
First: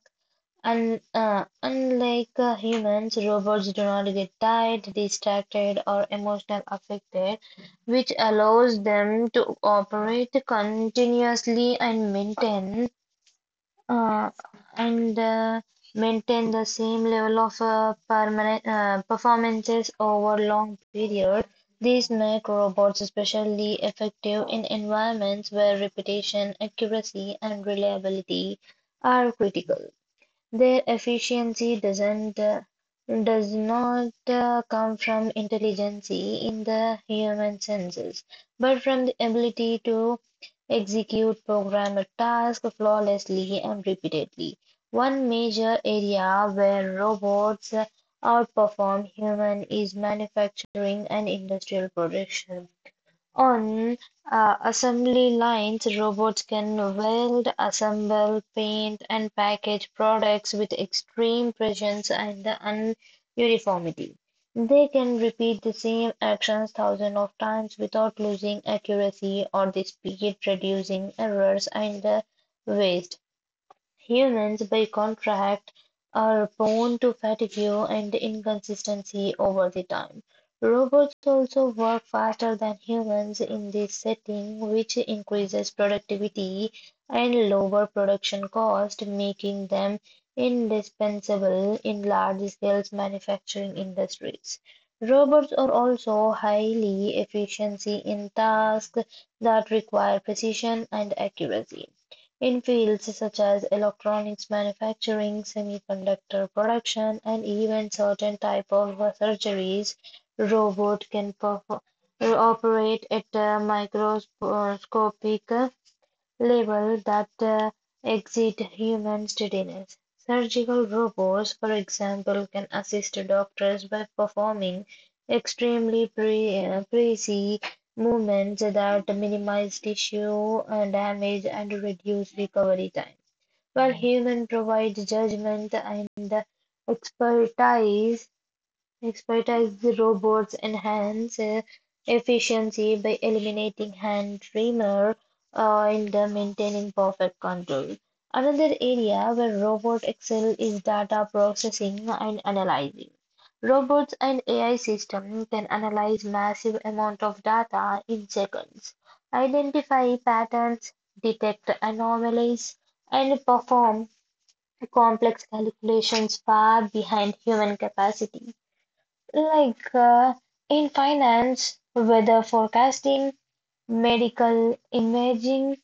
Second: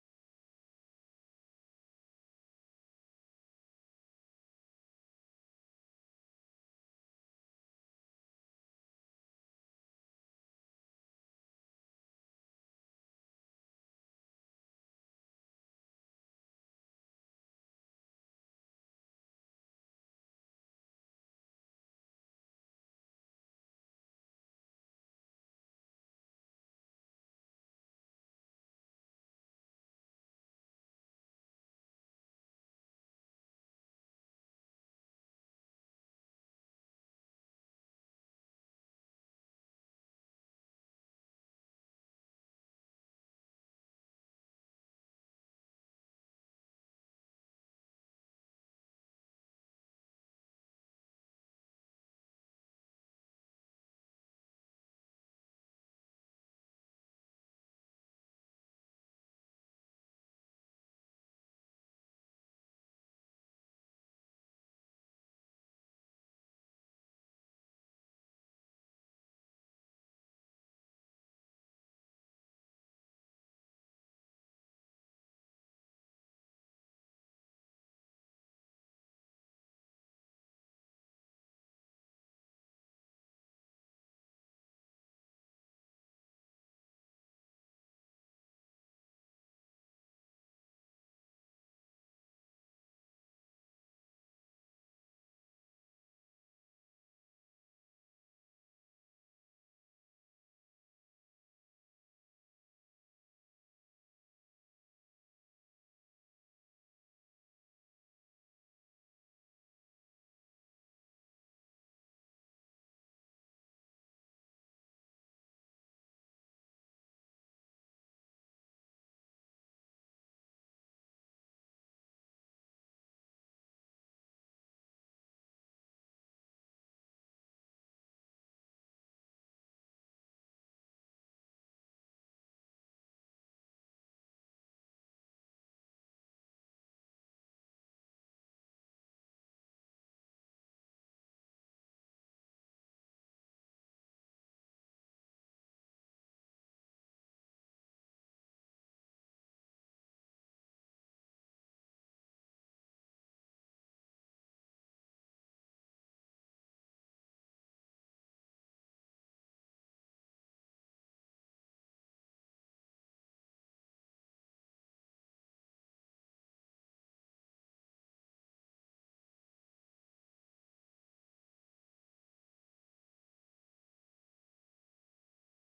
A: Un unlike humans, robots do not get tired, distracted, or emotionally affected, which allows them to operate continuously and uh, and uh, maintain the same level of permanent performances over long period. These make robots especially effective in environments where repetition, accuracy, and reliability are critical. Their efficiency does not come from intelligence in the human senses, but from the ability to execute programmed tasks flawlessly and repeatedly. One major area where robots outperform human is manufacturing and industrial production. On assembly lines, robots can weld, assemble, paint, and package products with extreme precision and the uniformity. They can repeat the same actions thousands of times without losing accuracy or the speed, reducing errors and waste. Humans, by contract, are prone to fatigue and inconsistency over the time. Robots also work faster than humans in this setting, which increases productivity and lower production cost, making them indispensable in large-scale manufacturing industries. Robots are also highly efficient in tasks that require precision and accuracy. In fields such as electronics manufacturing, semiconductor production, and even certain types of surgeries, robots can perform operate at a microscopic label that exceed human steadiness. Surgical robots, for example, can assist doctors by performing extremely precise movements that minimize tissue damage and reduce recovery time, while human provides judgment and expertise Expertise. Robots enhance efficiency by eliminating hand tremor in the maintaining perfect control. Another area where robots excel is data processing and analyzing. Robots and AI systems can analyze massive amount of data in seconds, identify patterns, detect anomalies, and perform complex calculations far behind human capacity. Like in finance, weather forecasting, medical imaging,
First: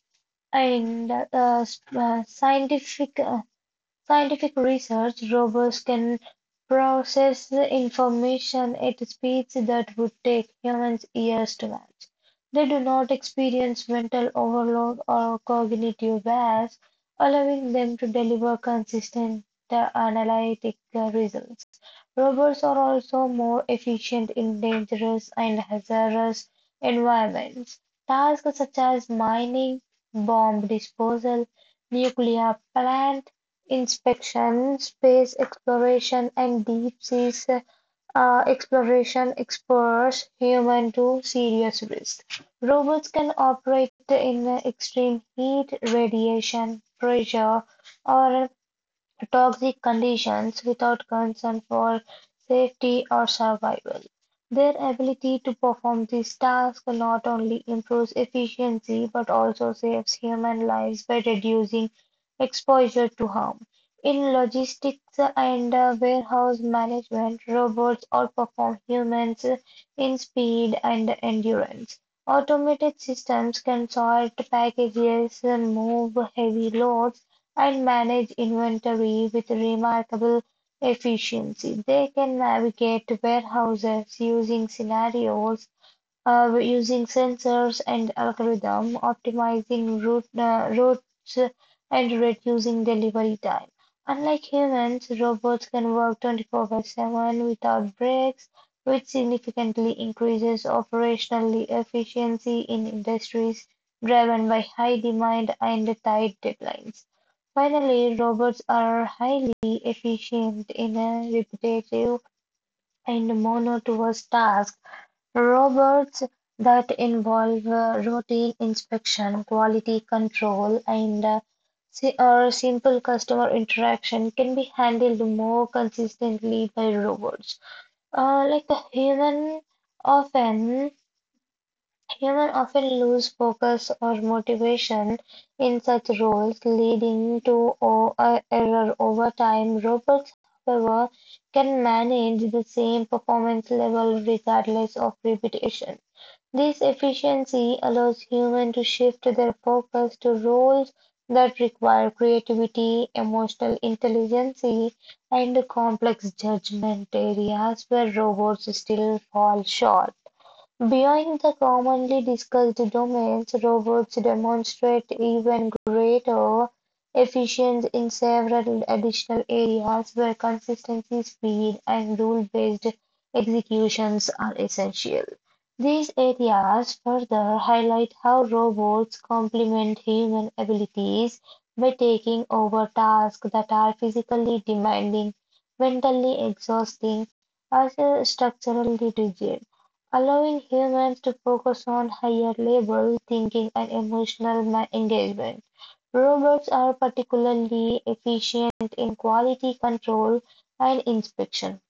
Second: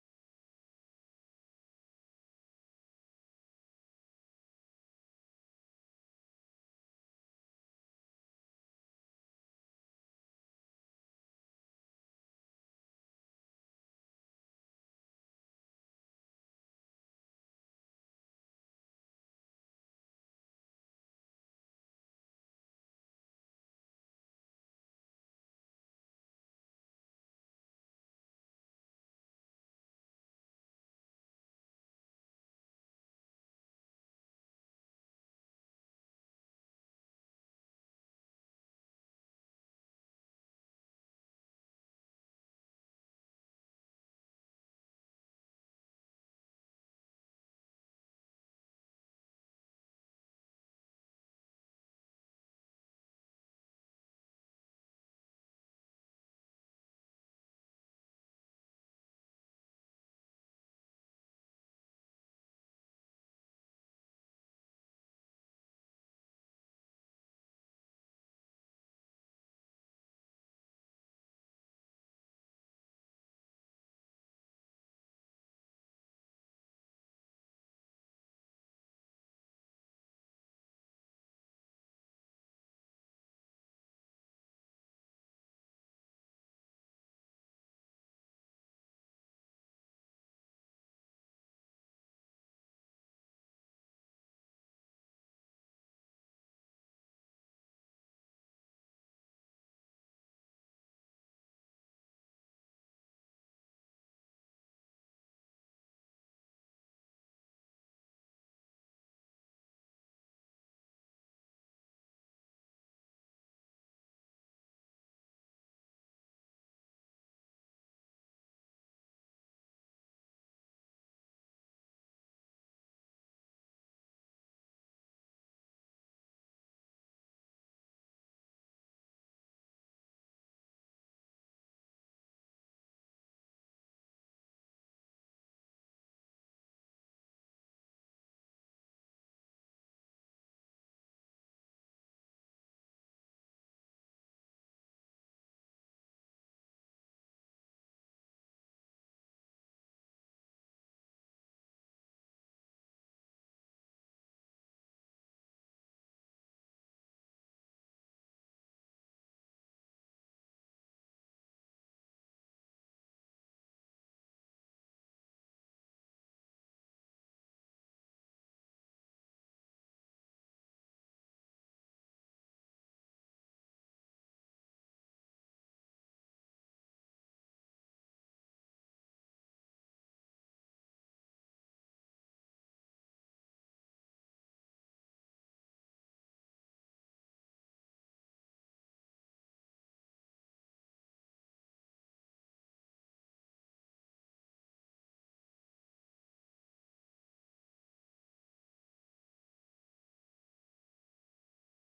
A: and s- uh, scientific uh, scientific research, robots can process the information at speeds that would take humans years to match. They do not experience mental overload or cognitive bias, allowing them to deliver consistent analytic results. Robots are also more efficient in dangerous and hazardous environments. Tasks such as mining, bomb disposal, nuclear plant inspection, space exploration, and deep sea exploration expose human to serious risk. Robots can operate in extreme heat, radiation, pressure, or toxic conditions without concern for safety or survival. Their ability to perform this task not only improves efficiency but also saves human lives by reducing exposure to harm. In logistics and warehouse management, robots outperform humans in speed and endurance. Automated systems can sort packages, move heavy loads, and manage inventory with remarkable efficiency. They can navigate warehouses using scenarios we're using sensors and algorithm, optimizing routes and reducing delivery time. Unlike humans, robots can work 24 by 7 without breaks, which significantly increases operational efficiency in industries driven by high demand and tight deadlines. Finally, robots are highly efficient in a repetitive and monotonous task. Robots that involve routine inspection, quality control, and or simple customer interaction can be handled more consistently by robots. Like the often human often lose focus or motivation in such roles, leading to error over time. Robots, however, can manage the same performance level regardless of repetition. This efficiency allows humans to shift their focus to roles that require creativity, emotional intelligence, and complex judgment areas where robots still fall short. Beyond the commonly discussed domains, robots demonstrate even greater efficiency in several additional areas where consistency, speed, and rule-based executions are essential. These areas further highlight how robots complement human abilities by taking over tasks that are physically demanding, mentally exhausting, or structurally rigid allowing humans to focus on higher level thinking and emotional engagement. Robots are particularly efficient in quality control and inspection.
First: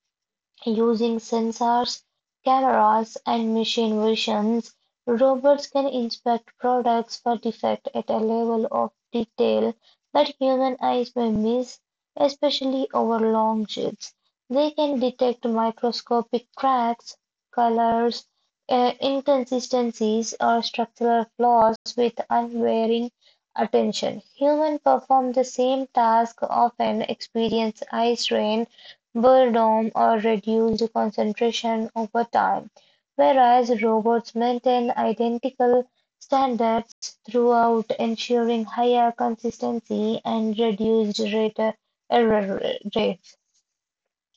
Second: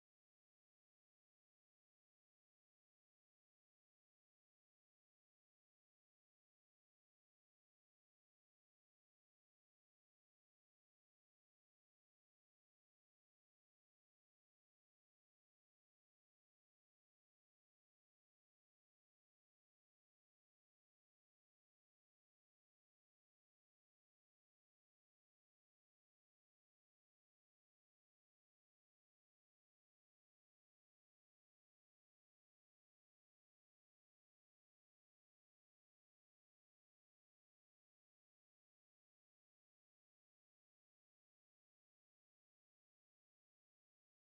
A: Using sensors, cameras, and machine visions, robots can inspect products for defect at a level of detail that human eyes may miss, especially over long shifts. They can detect microscopic cracks, colors, inconsistencies, or structural flaws with unwavering attention. Humans perform the same task, often experience eye strain were or reduced concentration over time, whereas robots maintain identical standards throughout, ensuring higher consistency and reduced rate error rates.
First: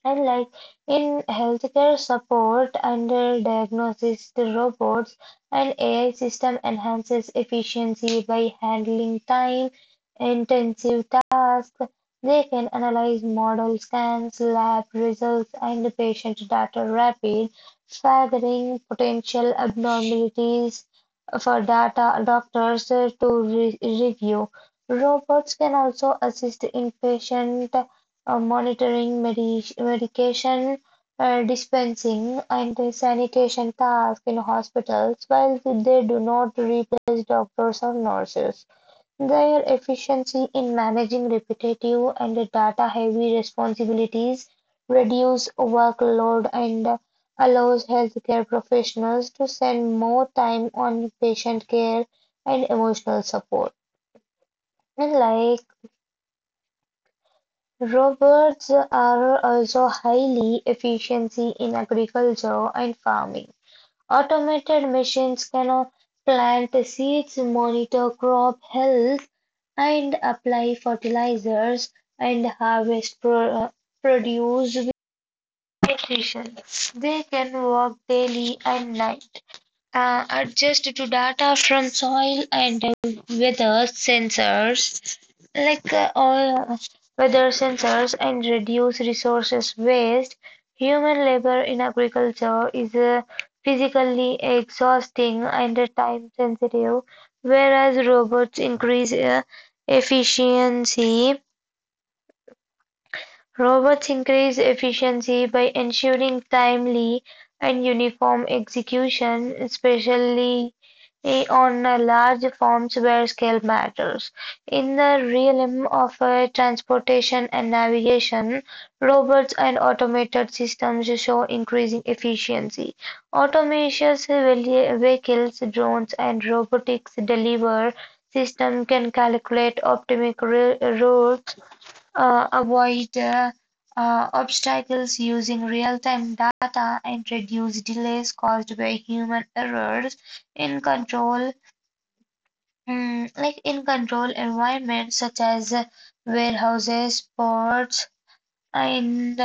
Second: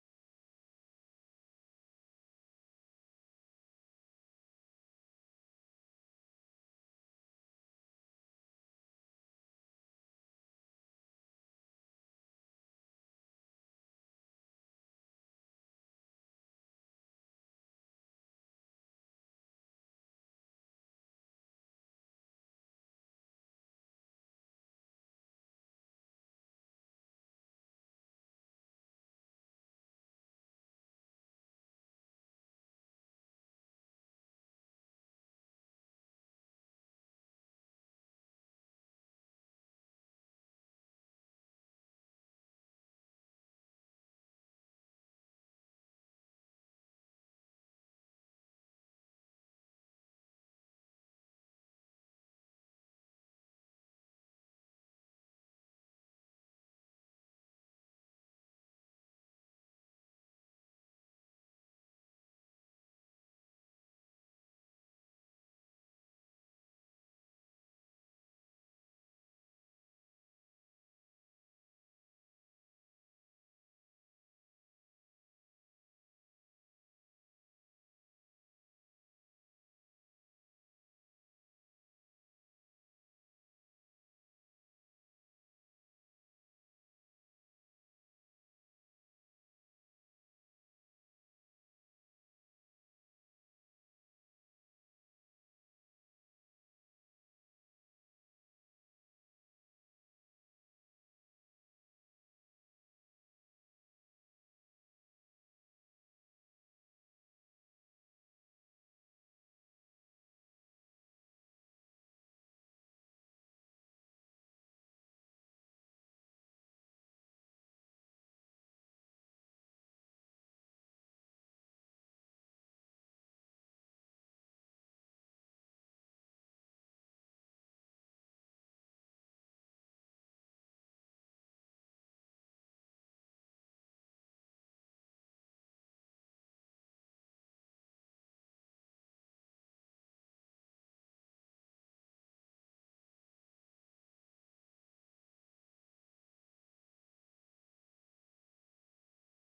A: And like, in healthcare support under diagnosis, the robots and AI system enhances efficiency by handling time intensive tasks. They can analyze model scans, lab results, and patient data rapid, flagging potential abnormalities for data doctors to review. Robots can also assist in patient monitoring, medication dispensing, and the sanitation tasks in hospitals, while they do not replace doctors or nurses. Their efficiency in managing repetitive and data-heavy responsibilities reduce workload and allows healthcare professionals to spend more time on patient care and emotional support. And like, robots are also highly efficient in agriculture and farming. Automated machines can plant seeds, monitor crop health, and apply fertilizers and harvest produce with precision. They can work daily and night, adjust to data from soil and weather sensors, like uh, all uh, weather sensors, and reduce resources waste. Human labor in agriculture is physically exhausting and time sensitive, whereas efficiency Robots increase efficiency by ensuring timely and uniform execution, especially on large forms where scale matters. In the realm of transportation and navigation, robots and automated systems show increasing efficiency. Autonomous vehicles, drones, and robotics delivery system can calculate optimal routes, avoid obstacles using real-time data and reduce delays caused by human errors in control. In control environments such as warehouses, ports, and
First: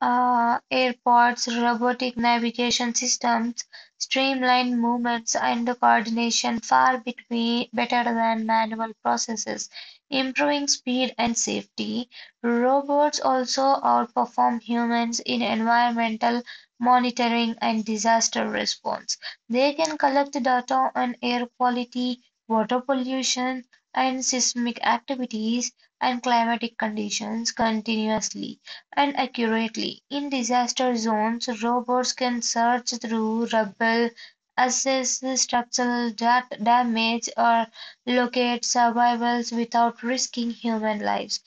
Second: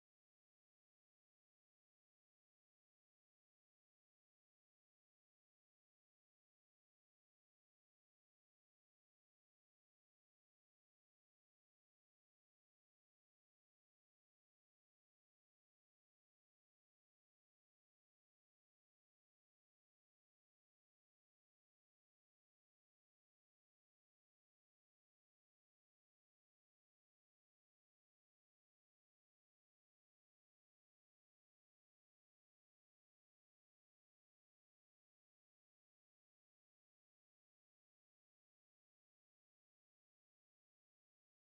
A: airports, robotic navigation systems streamline movements and the coordination far between, better than manual processes, improving speed and safety. Robots also outperform humans in environmental monitoring and disaster response. They can collect data on air quality, water pollution, and seismic activities and climatic conditions continuously and accurately. In disaster zones, robots can search through rubble, assess structural damage, or locate survivors without risking human lives.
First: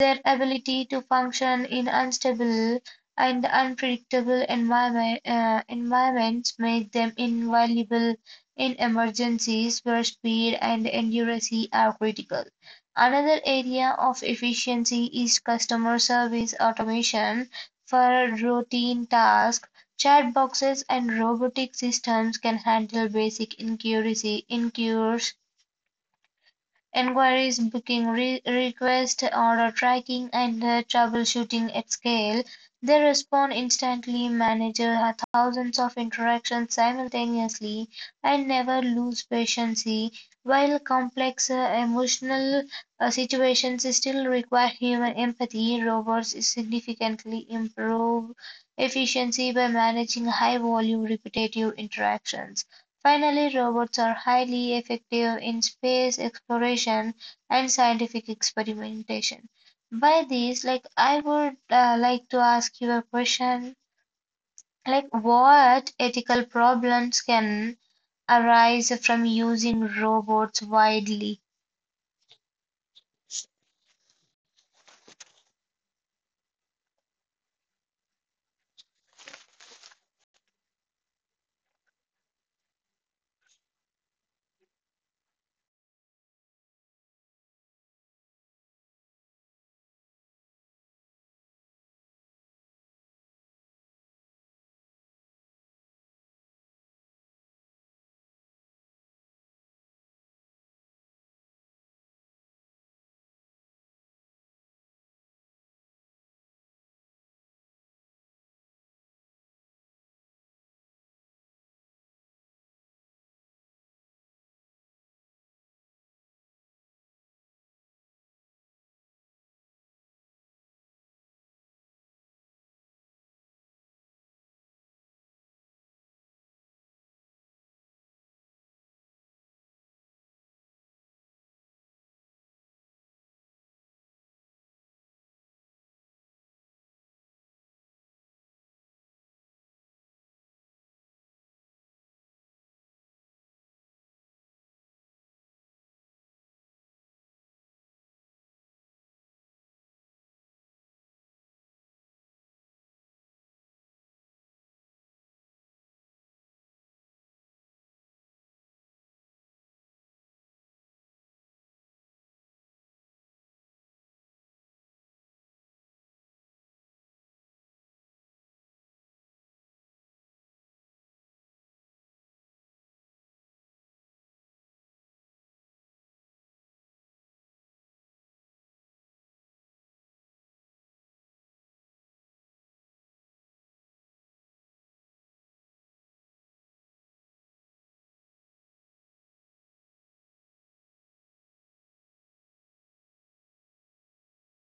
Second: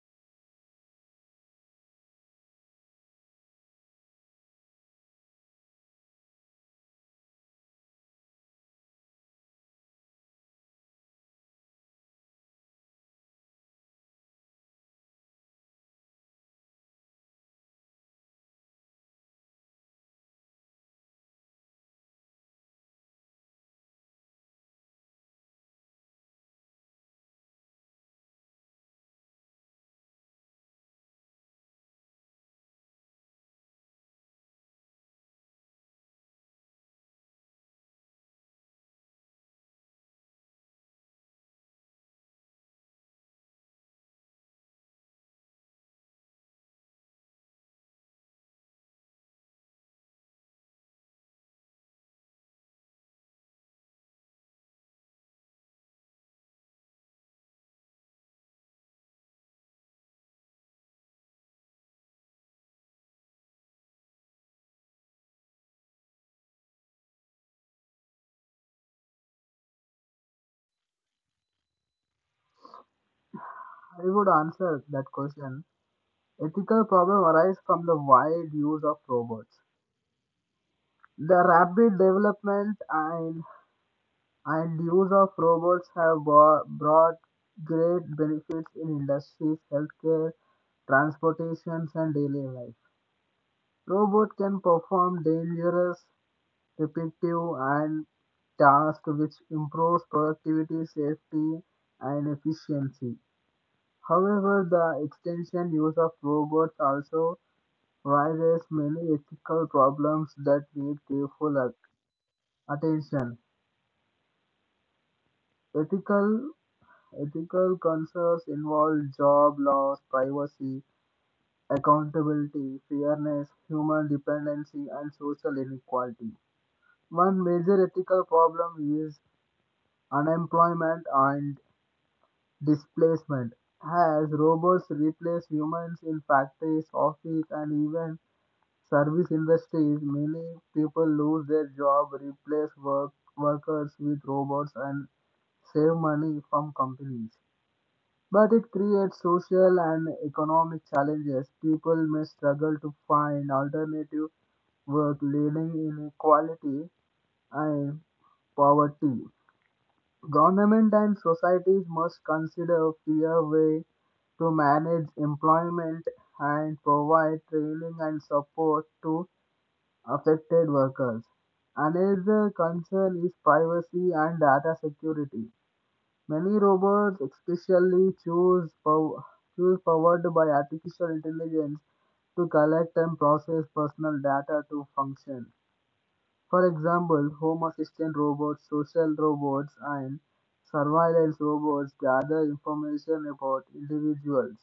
A: Their ability to function in unstable and unpredictable environments make them invaluable in emergencies where speed and accuracy are critical. Another area of efficiency is customer service automation for routine tasks. Chat boxes and robotic systems can handle basic inquiries inquiries Enquiries, booking requests, order tracking, and troubleshooting at scale. They respond instantly, manage thousands of interactions simultaneously, and never lose patience, while complex emotional situations still require human empathy. Robots significantly improve efficiency by managing high volume repetitive interactions. Finally, robots are highly effective in space exploration and scientific experimentation. By this, I would like to ask you a question, like, what ethical problems can arise from using robots widely?
B: I would answer that question. Ethical problem arise from the wide use of robots. The rapid development and use of robots have brought great benefits in industries, healthcare, transportations, and daily life. Robot can perform dangerous repetitive and tasks which improves productivity, safety, and efficiency. However, the extensive use of robots also raises many ethical problems that need careful attention. Ethical ethical concerns involve job loss, privacy, accountability, fairness, human dependency, and social inequality. One major ethical problem is unemployment and displacement. As robots replace humans in factories, office, and even service industries, many people lose their job, replace work, workers with robots, and save money from companies. But it creates social and economic challenges. People may struggle to find alternative work, leading inequality and poverty. Government and societies must consider a fair way to manage employment and provide training and support to affected workers. Another concern is privacy and data security. Many robots, especially choose powered by artificial intelligence, to collect and process personal data to function. For example, home assistant robots, social robots, and surveillance robots gather information about individuals.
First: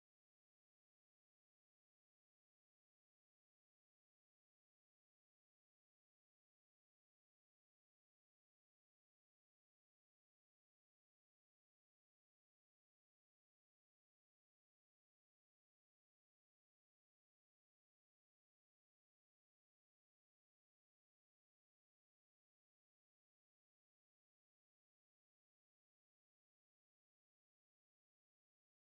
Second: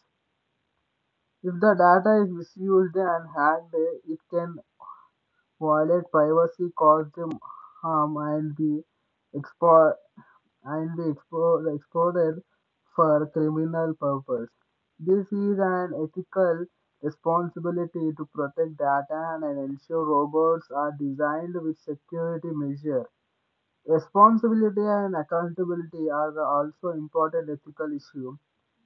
B: If the data is misused and hacked, it can violate privacy, cause them harm, and expo- and be exploited for criminal purpose. This is an ethical responsibility to protect data and ensure robots are designed with security measures. Responsibility and accountability are the also important ethical issue.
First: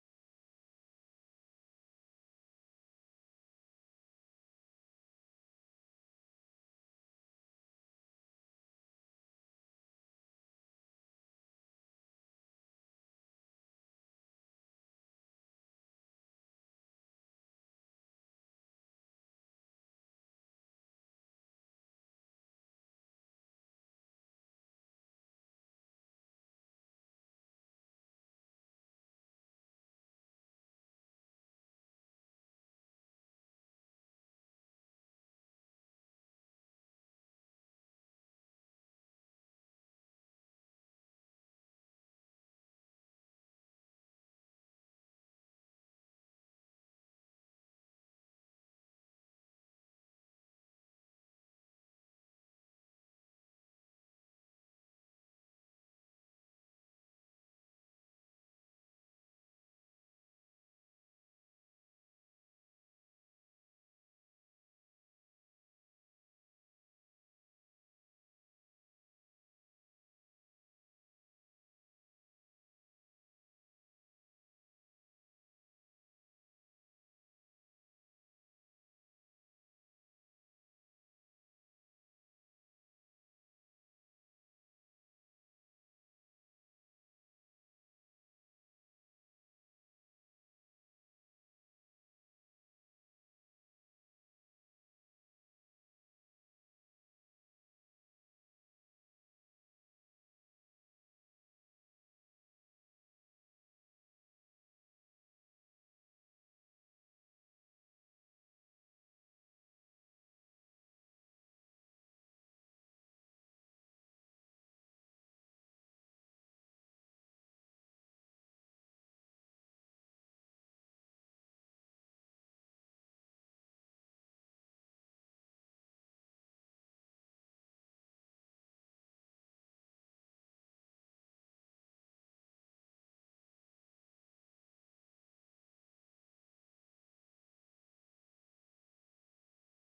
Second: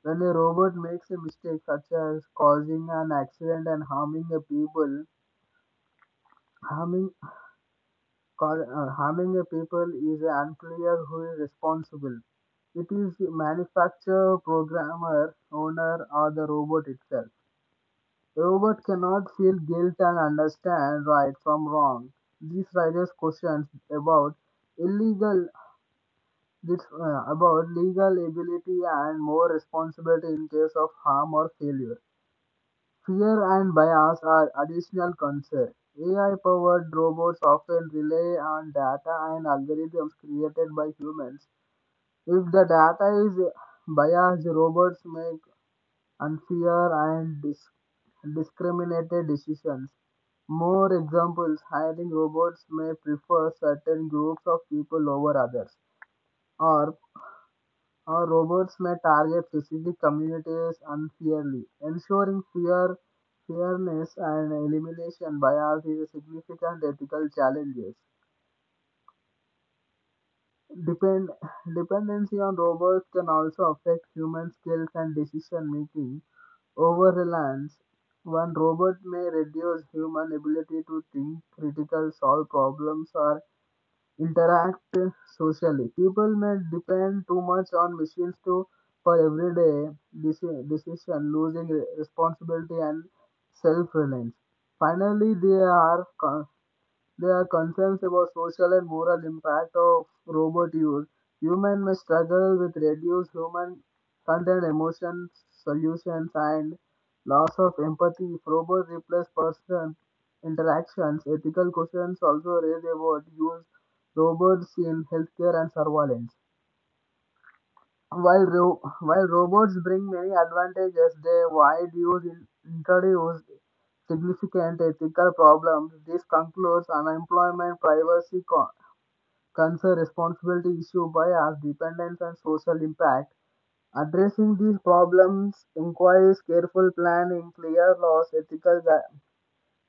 B: When a robot makes a mistake such as causing an accident and harming a people, harming harming a people is unclear who is responsible. It is manufacturer, programmer, owner, or the robot itself. The robot cannot feel guilt and understand right from wrong. This raises questions about illegal This about legal ability and more responsibility in case of harm or failure. Fear and bias are additional concerns. AI-powered robots often rely on data and algorithms created by humans. If the data is biased, robots make unfair and discriminated decisions. More examples hiring robots may prefer certain groups of people over others, or our robots may target specific communities unfairly. Ensuring fairness and elimination bias is a significant ethical challenge. Depend, dependency on robots can also affect human skills and decision making. Over reliance, one robot may reduce human ability to think, critical, solve problems, or interact socially. People may depend too much on machines to for everyday decision, losing responsibility and self-reliance. Finally, there are concerns about social and moral impact of robot use. Humans may struggle with reduced human content, emotion solutions, and loss of empathy if robots replace person interactions. Ethical questions also raise about use robots in healthcare and surveillance. While robots bring many advantages, they wide use introduce significant ethical problems. This concludes unemployment, privacy, concern, responsibility issue, bias, dependence, and social impact. Addressing these problems requires careful planning, clear laws,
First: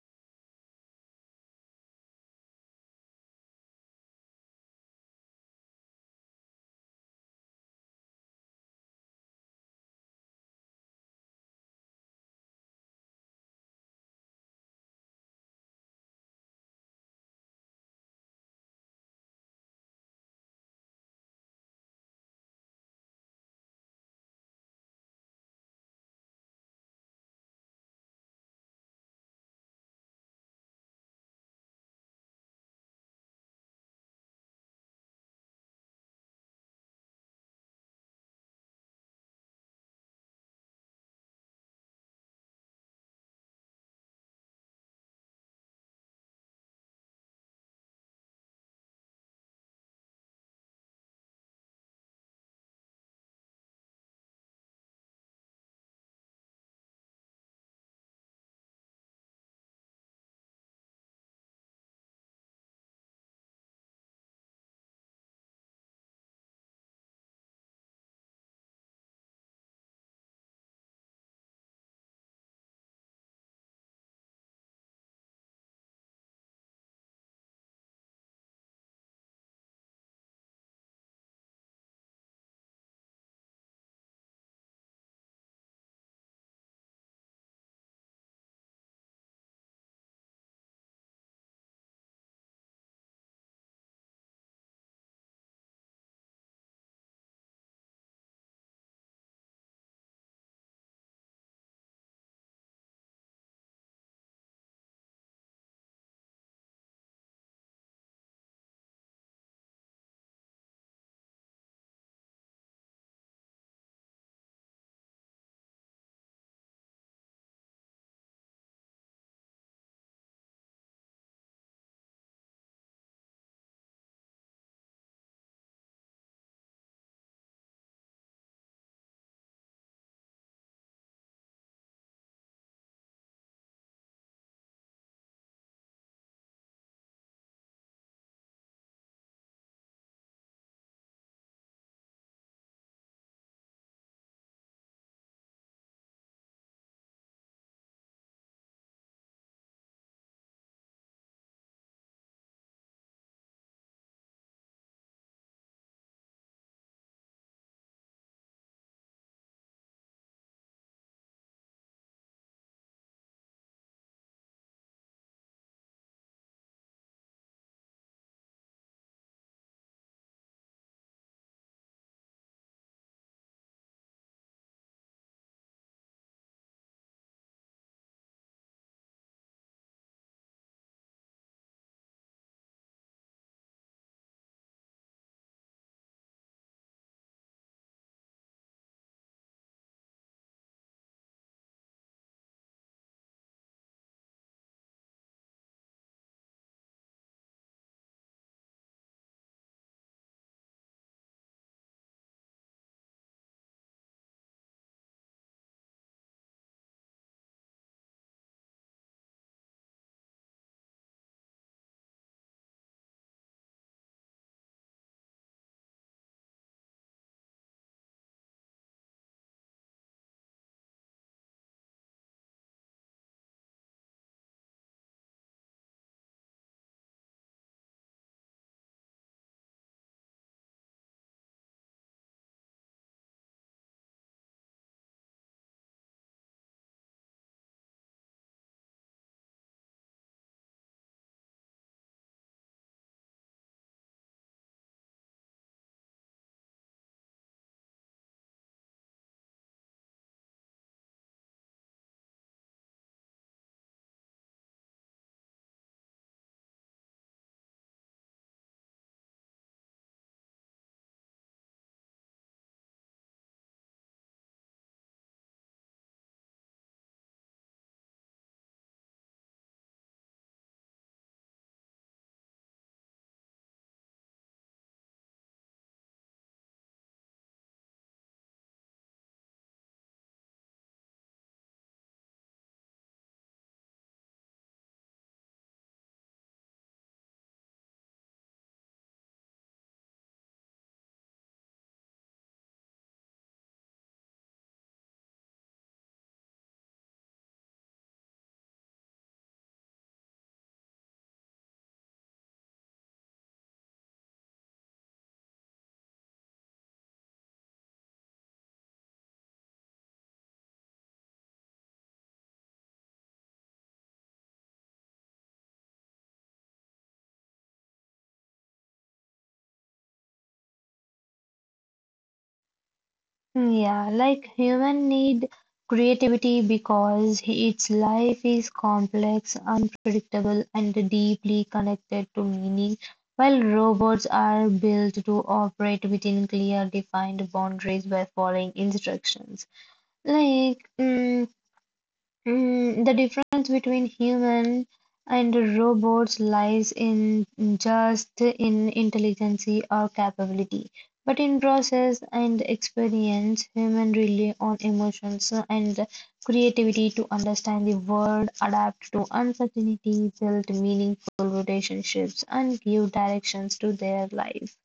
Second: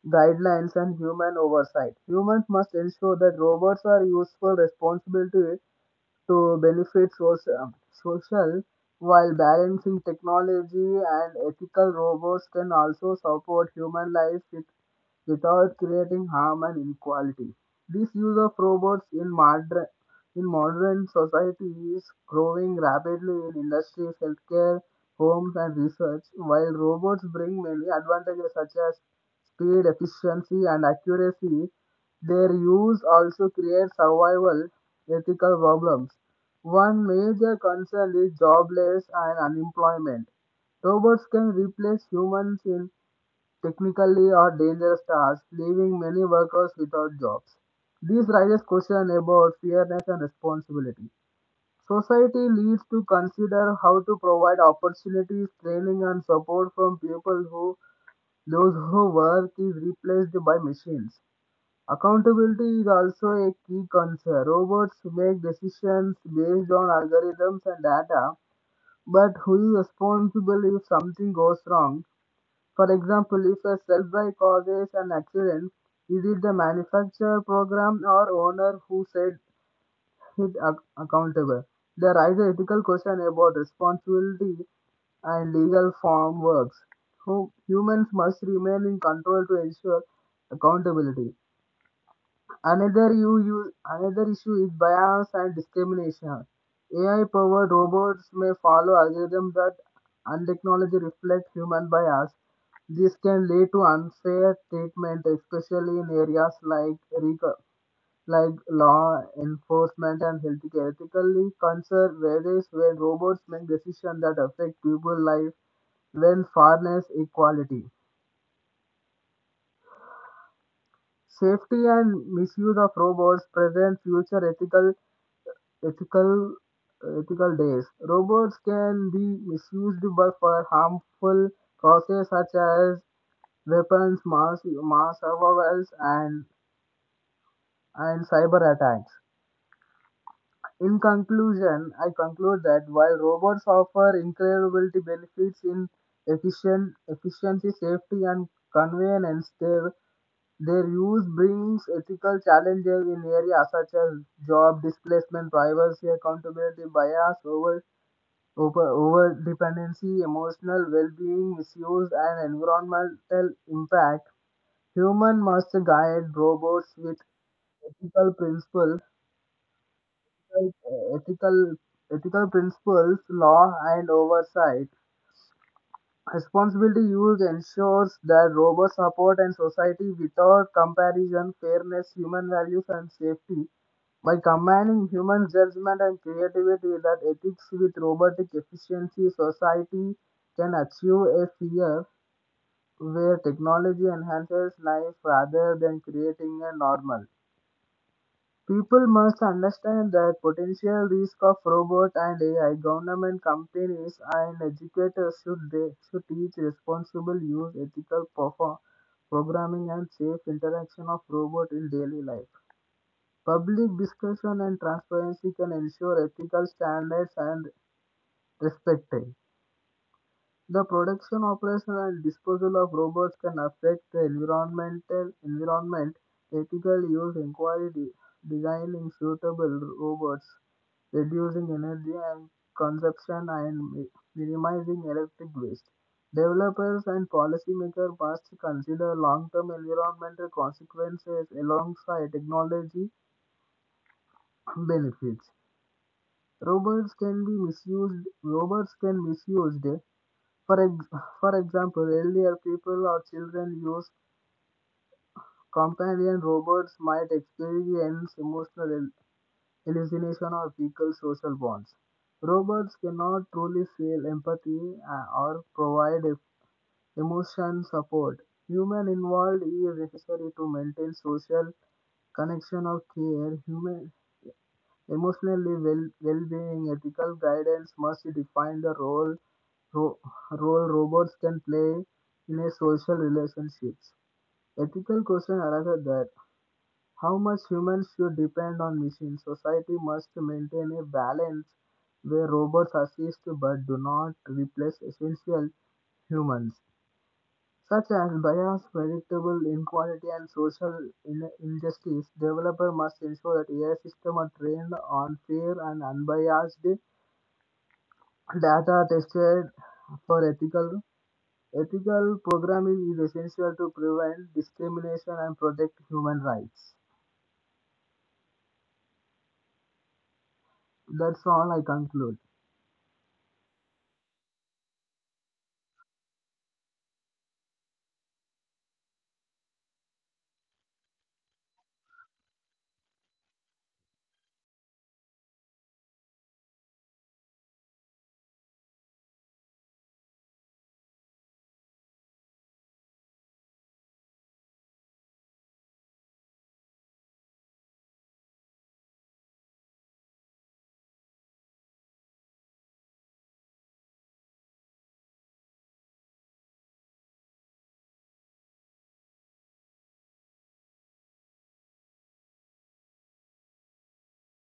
B: guidelines, and human oversight. Humans must ensure that robots are useful, responsible, to benefit social while balancing technology and ethical robots can also support human life without creating harm and inequality. This use of robots in modern society is growing rapidly in industries, healthcare, homes, and research. While robots bring many advantages such as speed, efficiency, and accuracy, their use also creates survival ethical problems. One major concern is jobless and unemployment. Robots can replace humans in technically or dangerous tasks, leaving many workers without jobs. This raises questions about fairness and responsibility. Society needs to consider how to provide opportunities, training, and support from people who those who work is replaced by machines. Accountability is also a key concern. Robots make decisions based on algorithms and data, but who is responsible if something goes wrong? For example, if a self by causes an accident, is it the manufacturer program or owner who said held accountable. They raise ethical question about responsibility and legal form works. Humans must remain in control to ensure accountability. Another issue is bias and discrimination. AI-powered robots may follow algorithms that untechnology reflect human bias. This can lead to unfair treatment, especially in areas like law enforcement and healthcare, ethically concerned areas when robots make decisions that affect people's life when fairness, equality, safety, and misuse of robots present future ethical ethical days. Robots can be misused by for harmful causes such as weapons, mass surveillance, and cyber attacks. In conclusion, I conclude that while robots offer incredible benefits in efficiency, safety, and convenience, their use brings ethical challenges in areas such as job displacement, privacy, accountability, bias, over dependency, emotional well being, misuse, and environmental impact. Human must guide robots with ethical principles like uh, ethical ethical principles, law, and oversight. Responsibility use ensures that robots support and society without comparison, fairness, human values, and safety. By combining human judgment and creativity that ethics with robotic efficiency, society can achieve a fear where technology enhances life rather than creating a normal. People must understand the potential risk of robots and AI. Government, companies, and educators should teach responsible use, programming, and safe interaction of robots in daily life. Public discussion and transparency can ensure ethical standards and respected. The production, operation, and disposal of robots can affect the environment. Ethical use inquiry designing suitable robots, reducing energy and consumption, and minimizing electric waste. Developers and policymakers must consider long-term environmental consequences alongside technology benefits. Robots can be misused. Robots can misused for example, earlier people or children use companion robots might experience hallucination or weaken social bonds. Robots cannot truly feel empathy or provide emotion support. Human involved is necessary to maintain social connection or care. Human Emotionally well-being, ethical guidance must define the ro- role robots can play in a social relationships. Ethical question arises that how much humans should depend on machines. Society must maintain a balance where robots assist but do not replace essential humans. Such as bias, predictable inequality, and social injustice, developers must ensure that AI systems are trained on fair and unbiased data tested for ethical. Ethical programming is essential to prevent discrimination and protect human rights. That's all I conclude.
A: Yeah, like, human need creativity because its life is complex, unpredictable, and deeply connected to meaning, while robots are built to operate within clear defined boundaries by following instructions. Like, mm the difference between human and robots lies in just in intelligence or capability, but in process and experience. Human rely on emotions and creativity to understand the world, adapt to uncertainty, build meaningful relationships, and give directions to their life.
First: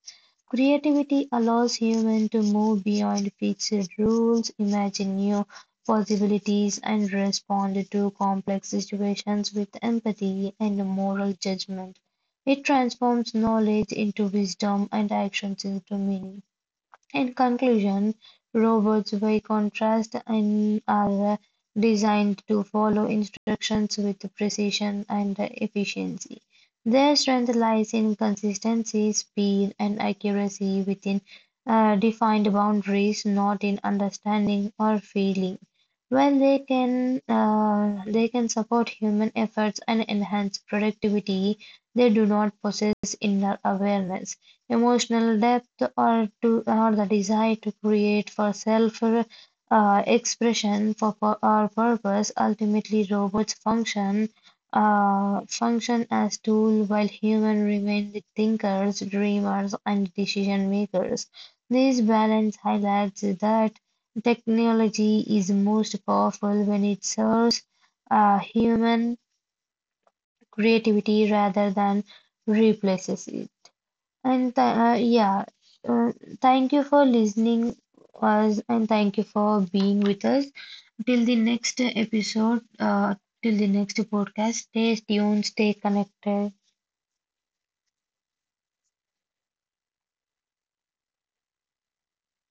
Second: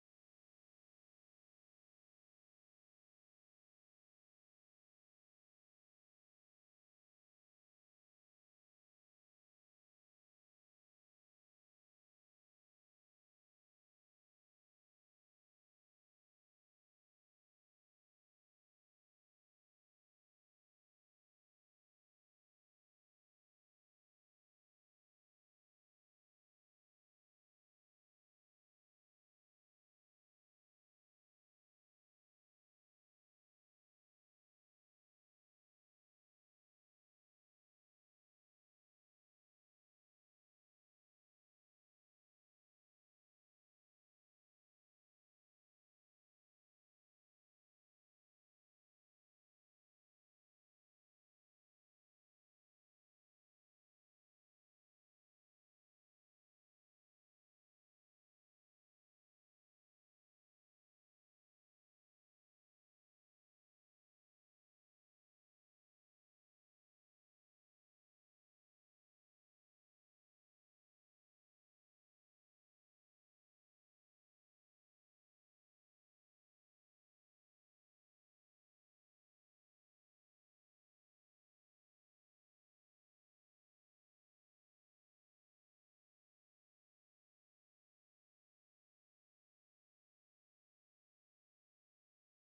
A: Creativity allows humans to move beyond fixed rules, imagine new possibilities, and respond to complex situations with empathy and moral judgment. It transforms knowledge into wisdom and actions into meaning. In conclusion, robots by contrast in are designed to follow instructions with precision and efficiency. Their strength lies in consistency, speed, and accuracy within defined boundaries, not in understanding or feeling. While they can support human efforts and enhance productivity, they do not possess inner awareness, emotional depth to or the desire to create for self expression for or purpose. Ultimately, robots function as tool while human remain the thinkers, dreamers, and decision makers. This balance highlights that technology is most powerful when it serves human creativity rather than replaces it. And uh, thank you for listening us and thank you for being with us. Till the next episode, till the next podcast, stay tuned, stay connected.